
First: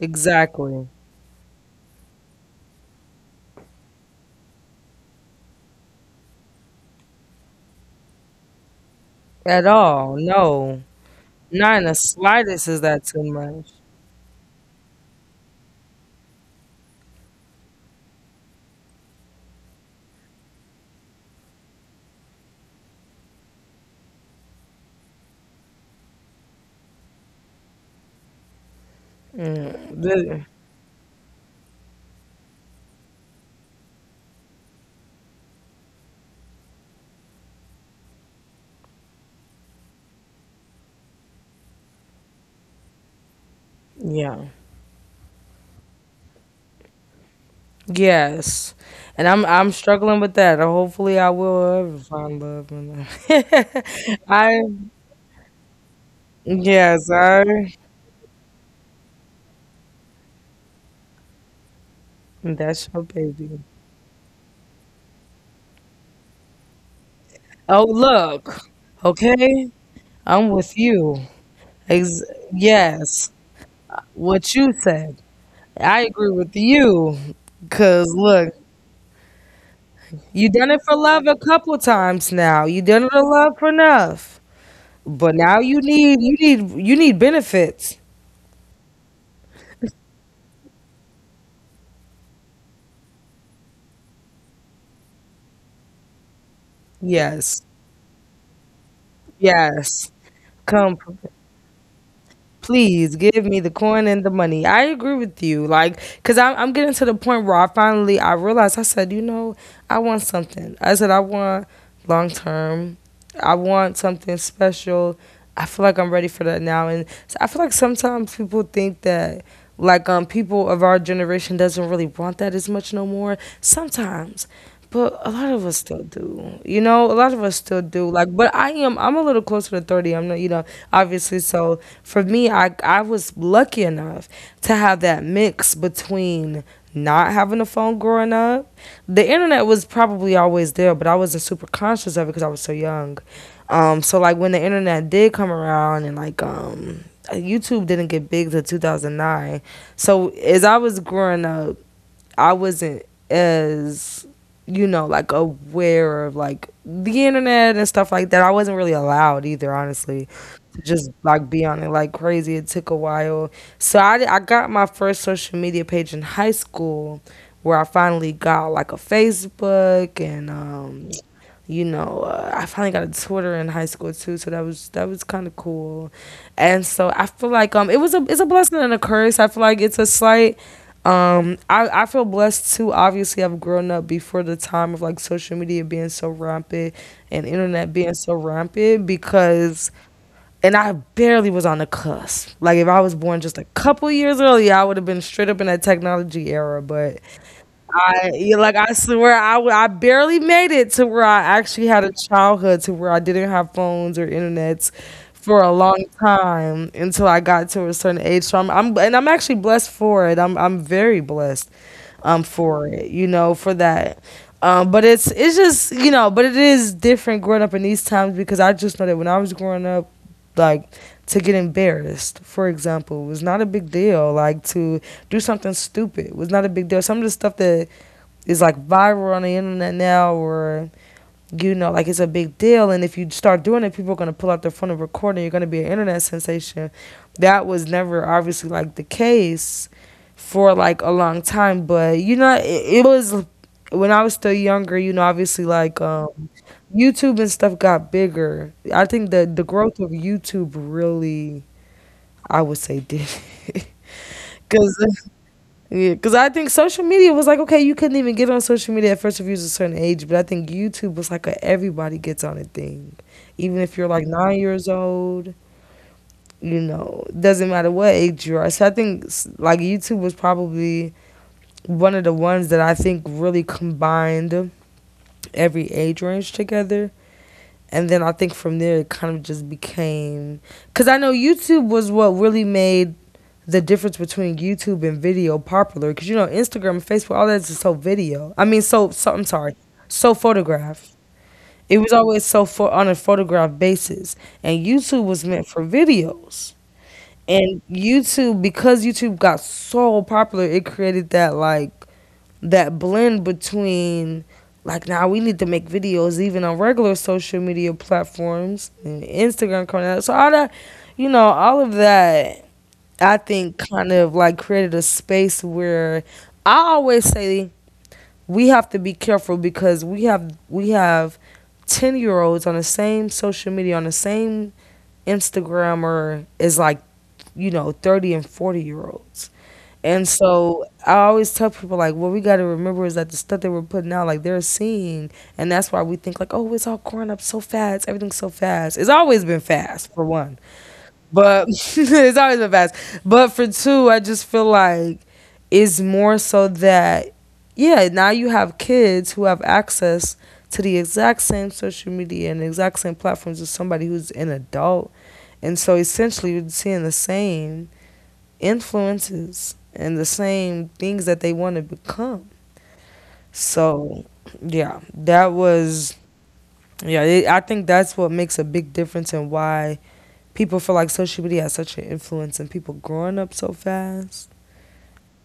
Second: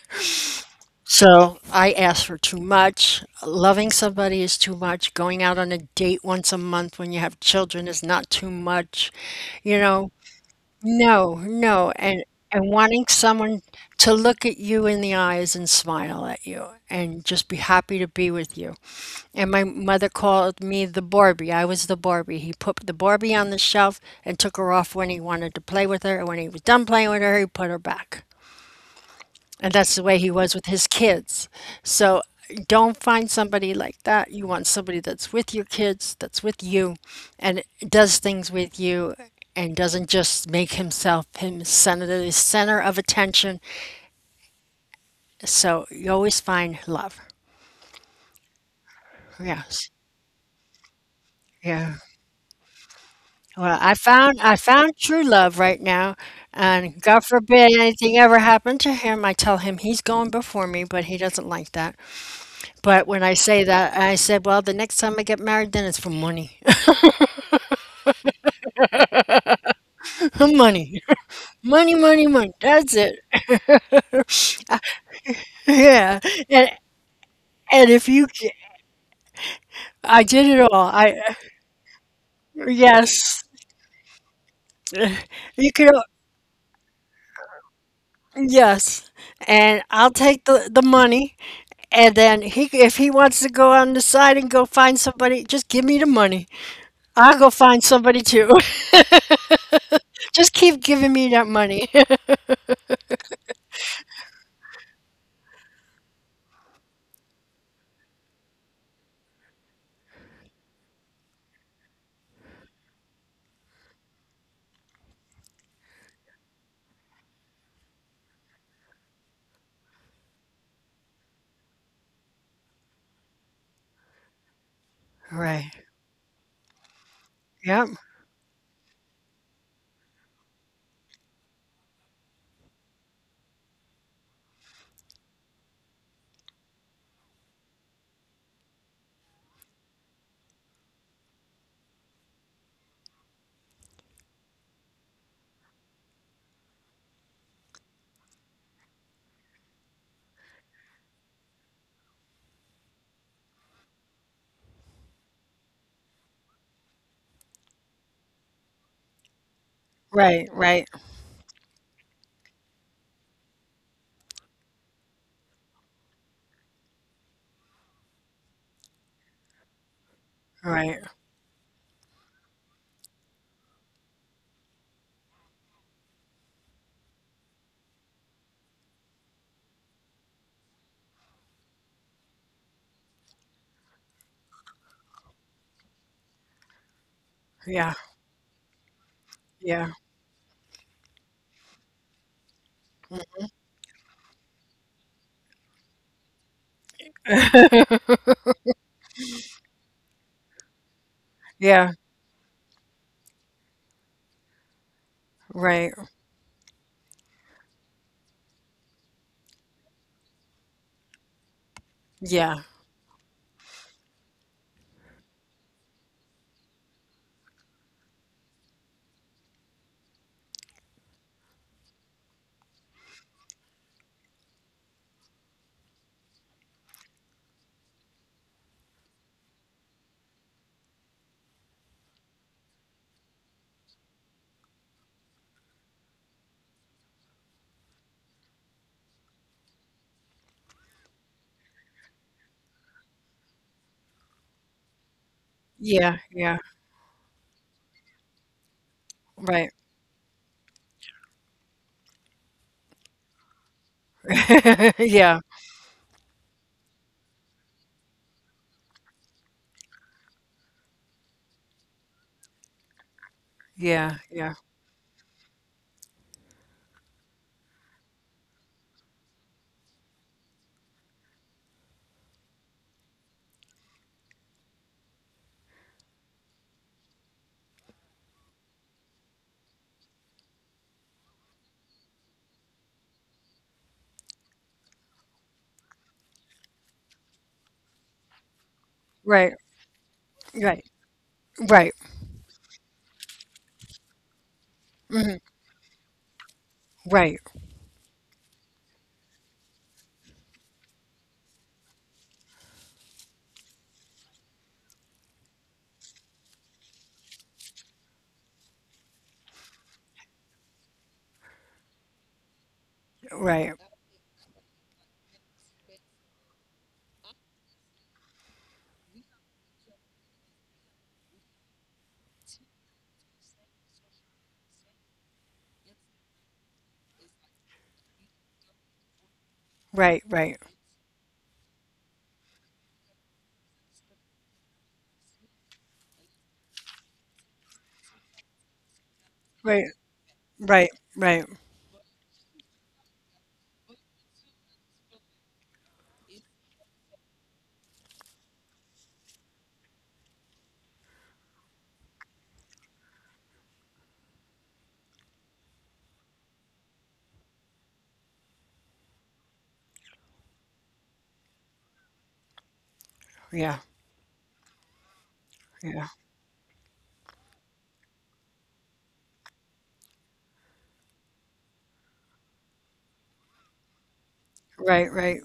exactly.
So I asked for too much. Loving somebody is too much. Going out on a date once a month when you have children is not too much.
At
You know,
all? No,
no,
not in
no.
the slightest
And
is that
wanting
too
someone
much.
to look at you in the eyes and smile at you and just be happy to be with you. And my mother called me the Barbie. I was the Barbie. He put the Barbie on the shelf and took her off when he wanted to play with her. And when he was done playing with her, he put her back. And that's
Mm,
the way he was with his kids. So don't find somebody like that. You want somebody that's with your kids, that's with you, and does things with you, and doesn't just make himself him center the center of attention.
yeah,
So you always find love.
yes, and I'm
Yes.
struggling with that. Hopefully, I will ever
Yeah.
find love. And
Well,
I
I found true love right now, and
yes,
God
I
forbid anything ever happened to him. I tell him he's going before me, but he doesn't like that.
that's your
But when I
baby.
say that, I said, well, the next time I get married, then it's for money.
Oh look, okay, I'm with
Money.
you.
Money,
Ex-
money, money. That's it.
yes, what you said. I
Yeah.
agree with
And
you.
and
Cause
if you ca-
look,
I did
you
it
done it
all.
for
I
love a couple times now. You done it a
yes.
love for enough. But now
You
you
could
need you need you need benefits.
yes. And I'll take the money and then he if he wants to go on the side and go find somebody, just give me the money. I'll go
Yes.
find somebody too.
Yes.
Just keep
Come
giving
p-
me that money.
please give me the coin and the money. I agree with you. Like cuz I'm getting to the point where I finally I realized I said, you know, I want something. I said I want long term. I want something special. I feel like I'm ready for that now. And so I feel like sometimes people think that like people of our generation doesn't really want that as much no more. Sometimes. But a lot of
Right.
us still do. You know, a lot of us still
Yep.
do. Like but I'm a little closer to 30. I'm not you know, obviously so for me I was lucky enough to have that mix between not having a phone growing up. The internet was probably always there, but I wasn't super conscious of it because I was so young. So like when the internet did come around and like, YouTube didn't get big till 2009. So as I was growing up, I wasn't as you know like aware of like the internet and stuff like that. I wasn't really allowed either, honestly,
Right,
to
right,
just like be on it like crazy. It took a while, so I got my first social media page in high school, where I finally got like a Facebook and
right.
you know, I finally got a Twitter in high school too, so that was kind of cool. And so I feel like it was a it's a blessing and a curse. I feel like it's a slight I feel blessed too. Obviously, I've grown up before the time of like social media being so rampant and internet
Yeah.
being so rampant because,
Yeah.
and I barely was on the cusp. Like, if I was born just a couple years earlier, I would have been straight up in that technology era. But I yeah, like I swear I barely made it to where I actually
Yeah,
had a childhood to where I didn't have phones or internets for a
right.
long time until I got to a certain age. So I'm actually blessed for it. I'm very blessed
Yeah.
for it, you know, for that. But it's just you know, but it is different growing up in these times because I just know that when I was growing up, like to get embarrassed, for example, was not a big deal. Like to do something stupid was not a big deal. Some of the stuff that is like viral on the internet now or you know like it's a big deal, and if you start doing it people are going to pull out their phone and record and you're going to be an internet sensation. That was never obviously like the case for like a long time, but you know it was when I was still younger you know obviously like
Yeah, yeah,
YouTube and stuff got bigger. I think that the
right.
growth of YouTube really, I would say did. Because
Yeah,
yeah, because I think social media was like, okay, you couldn't even get on social media at first if you was a certain age, but I think YouTube was like a everybody gets on a thing. Even if you're
yeah,
like
yeah.
9 years old, you know, doesn't matter what age you are. So I think like YouTube was probably one of the ones that I think really combined every age range together. And then I think from there it kind of just became, because I know YouTube was what really made the difference between YouTube and video popular because you know Instagram and Facebook, all that is so video. So, I'm
Right,
sorry, so
right,
photograph.
right,
It was always so for on a photograph basis, and YouTube was meant for videos.
right,
And YouTube, because YouTube got so popular, it created that like that blend between like now we need to make videos even on regular social media platforms and Instagram coming out. So all that, you know, all of that I
right,
think kind of like created a space where I always say we have to be careful because we have 10-year-olds on the same social media on the same Instagrammer is like, you know, 30 and 40 year olds.
right,
And
right,
so I always tell people like what we got to remember is that the stuff that we're putting out like they're seeing, and that's why we think like oh it's all growing up so fast, everything's so fast. It's always been
right,
fast for one.
right, right.
But it's always been fast. But for two, I just feel like it's more so that, yeah, now you have kids who have access to the exact same social media and the exact same platforms as somebody who's an adult. And so essentially, you're seeing the same influences and the same things that they want to become.
Yeah,
So, yeah,
yeah.
yeah, I think that's what makes a big difference in why people feel like social media has such an influence and people growing up so fast.
Right, right.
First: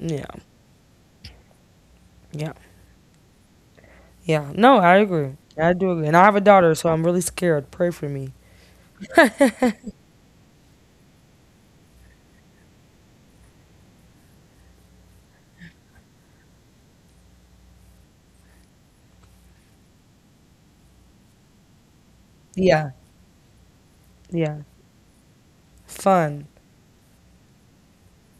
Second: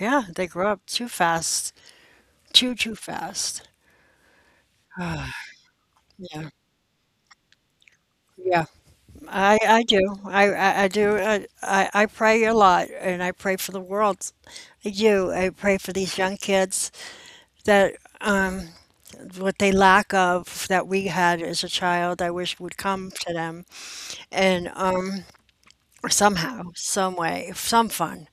Yeah, they grow up too fast.
yeah,
Too, too fast.
yeah. No, I agree. I do agree. And I have a
Yeah,
daughter, so I'm really scared. Pray for me.
yeah. I I do. I do. I pray a lot, and I pray for the world. I do. I pray for these young kids that um, what they lack of that we had as a child, I wish would
Yeah,
come to them.
yeah.
And
Fun.
somehow, some way, some fun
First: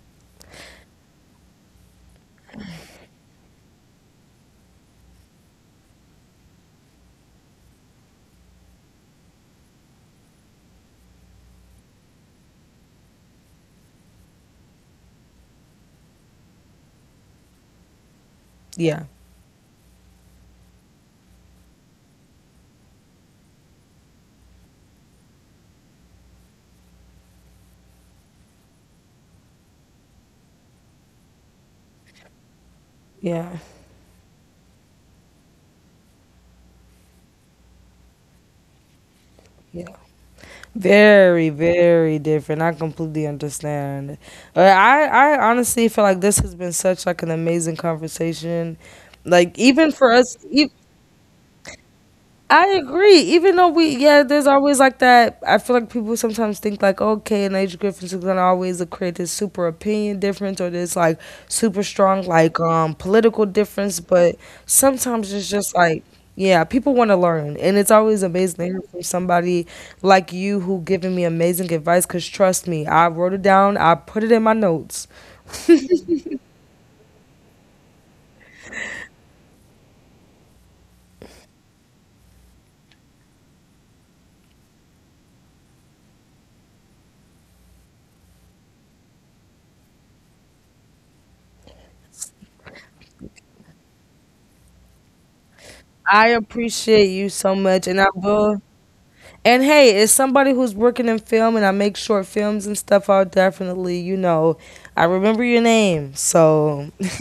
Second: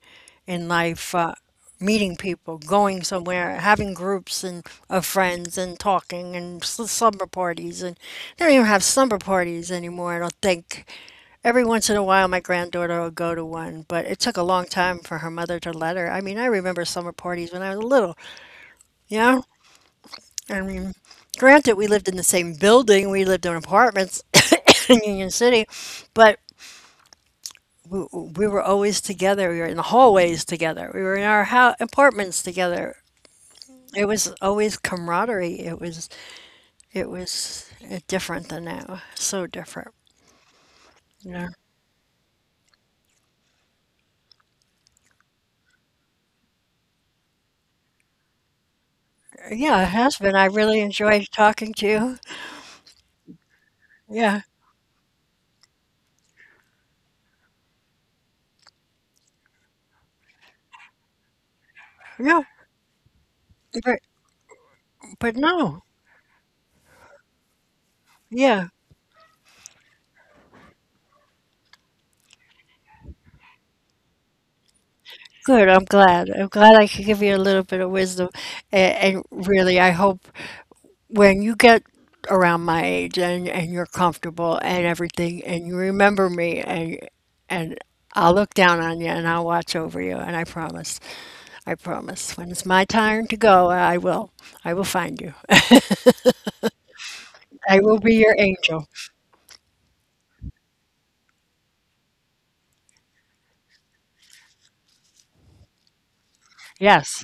in life, meeting people, going somewhere, having groups and of friends and talking and slumber parties. And they don't even have slumber parties anymore, I don't think. Every once in a while, my granddaughter will go to one, but it took a long time for her mother to let her. I mean, I remember summer parties when I was little,
Yeah,
you know? I mean, granted, we lived in the same building, we lived in apartments in Union City, but we were always together. We were in the hallways together. We were in our apartments together.
yeah,
It was always camaraderie. It was different than now. So different.
yeah.
Yeah.
Very, very different. I completely understand. Uh, I, I honestly feel like this has been such like an amazing conversation. Like
Yeah, it
even for
has been.
us,
I really enjoyed talking to you.
I agree. Yeah,
Yeah.
there's always like that. I feel like people sometimes think like, okay, an age difference is gonna always create this super opinion difference or this like super strong
Yeah.
like political difference.
But
But sometimes
but
it's just
no.
like, yeah, people want to learn, and it's always amazing to
Yeah.
hear from somebody like you who giving me amazing advice. Cause trust me, I wrote it down. I put it in my notes.
Good. I'm glad. I could give you a little bit of wisdom. And really, I hope when you get around my age and you're comfortable and everything and you remember me and I'll look down on you and I'll watch over you and I promise. I promise. When it's my time to go, I will. I will find you.
I appreciate you so
I
much,
will
and I
be your
will.
angel.
And hey, as somebody who's working in film and I make short films and stuff, I'll definitely, you know, I remember your name. So
Yes.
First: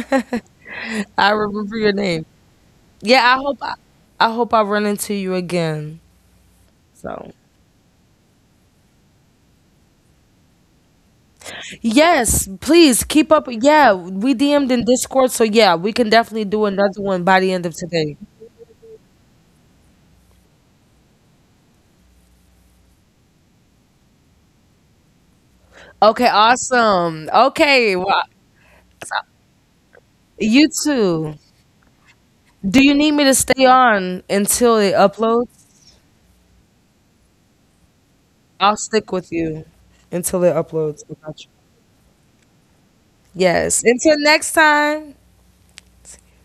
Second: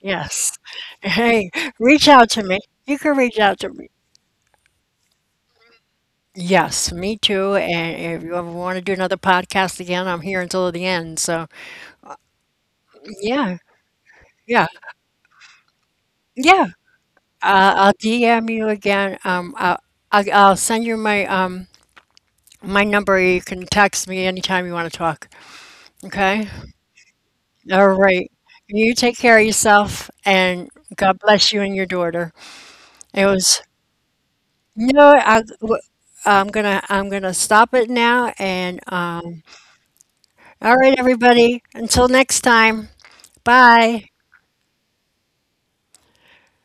Yes. Hey,
remember your
reach
name.
out to me. You can
Yeah,
reach out to me.
I hope I run into you again.
Yes, me
So
too. And if you ever want to do another podcast again, I'm here until the end. So,
yes, please keep up.
yeah.
Yeah, we
Yeah.
DM'd in Discord, so yeah, we can definitely do
Yeah.
another one by the end of
I'll
today.
DM you again. I'll send you my my number. You can text me anytime you want to talk.
Okay,
Okay?
awesome.
All
Okay, well,
right. You take care of yourself,
you
and God
too.
bless you and your daughter.
Do you need me
It
to
was
stay on until it
no. I
uploads?
am gonna I'm gonna stop it now.
I'll
And
stick with you until it
all right,
uploads. I got you.
everybody. Until next time.
Yes.
Bye.
Until next time.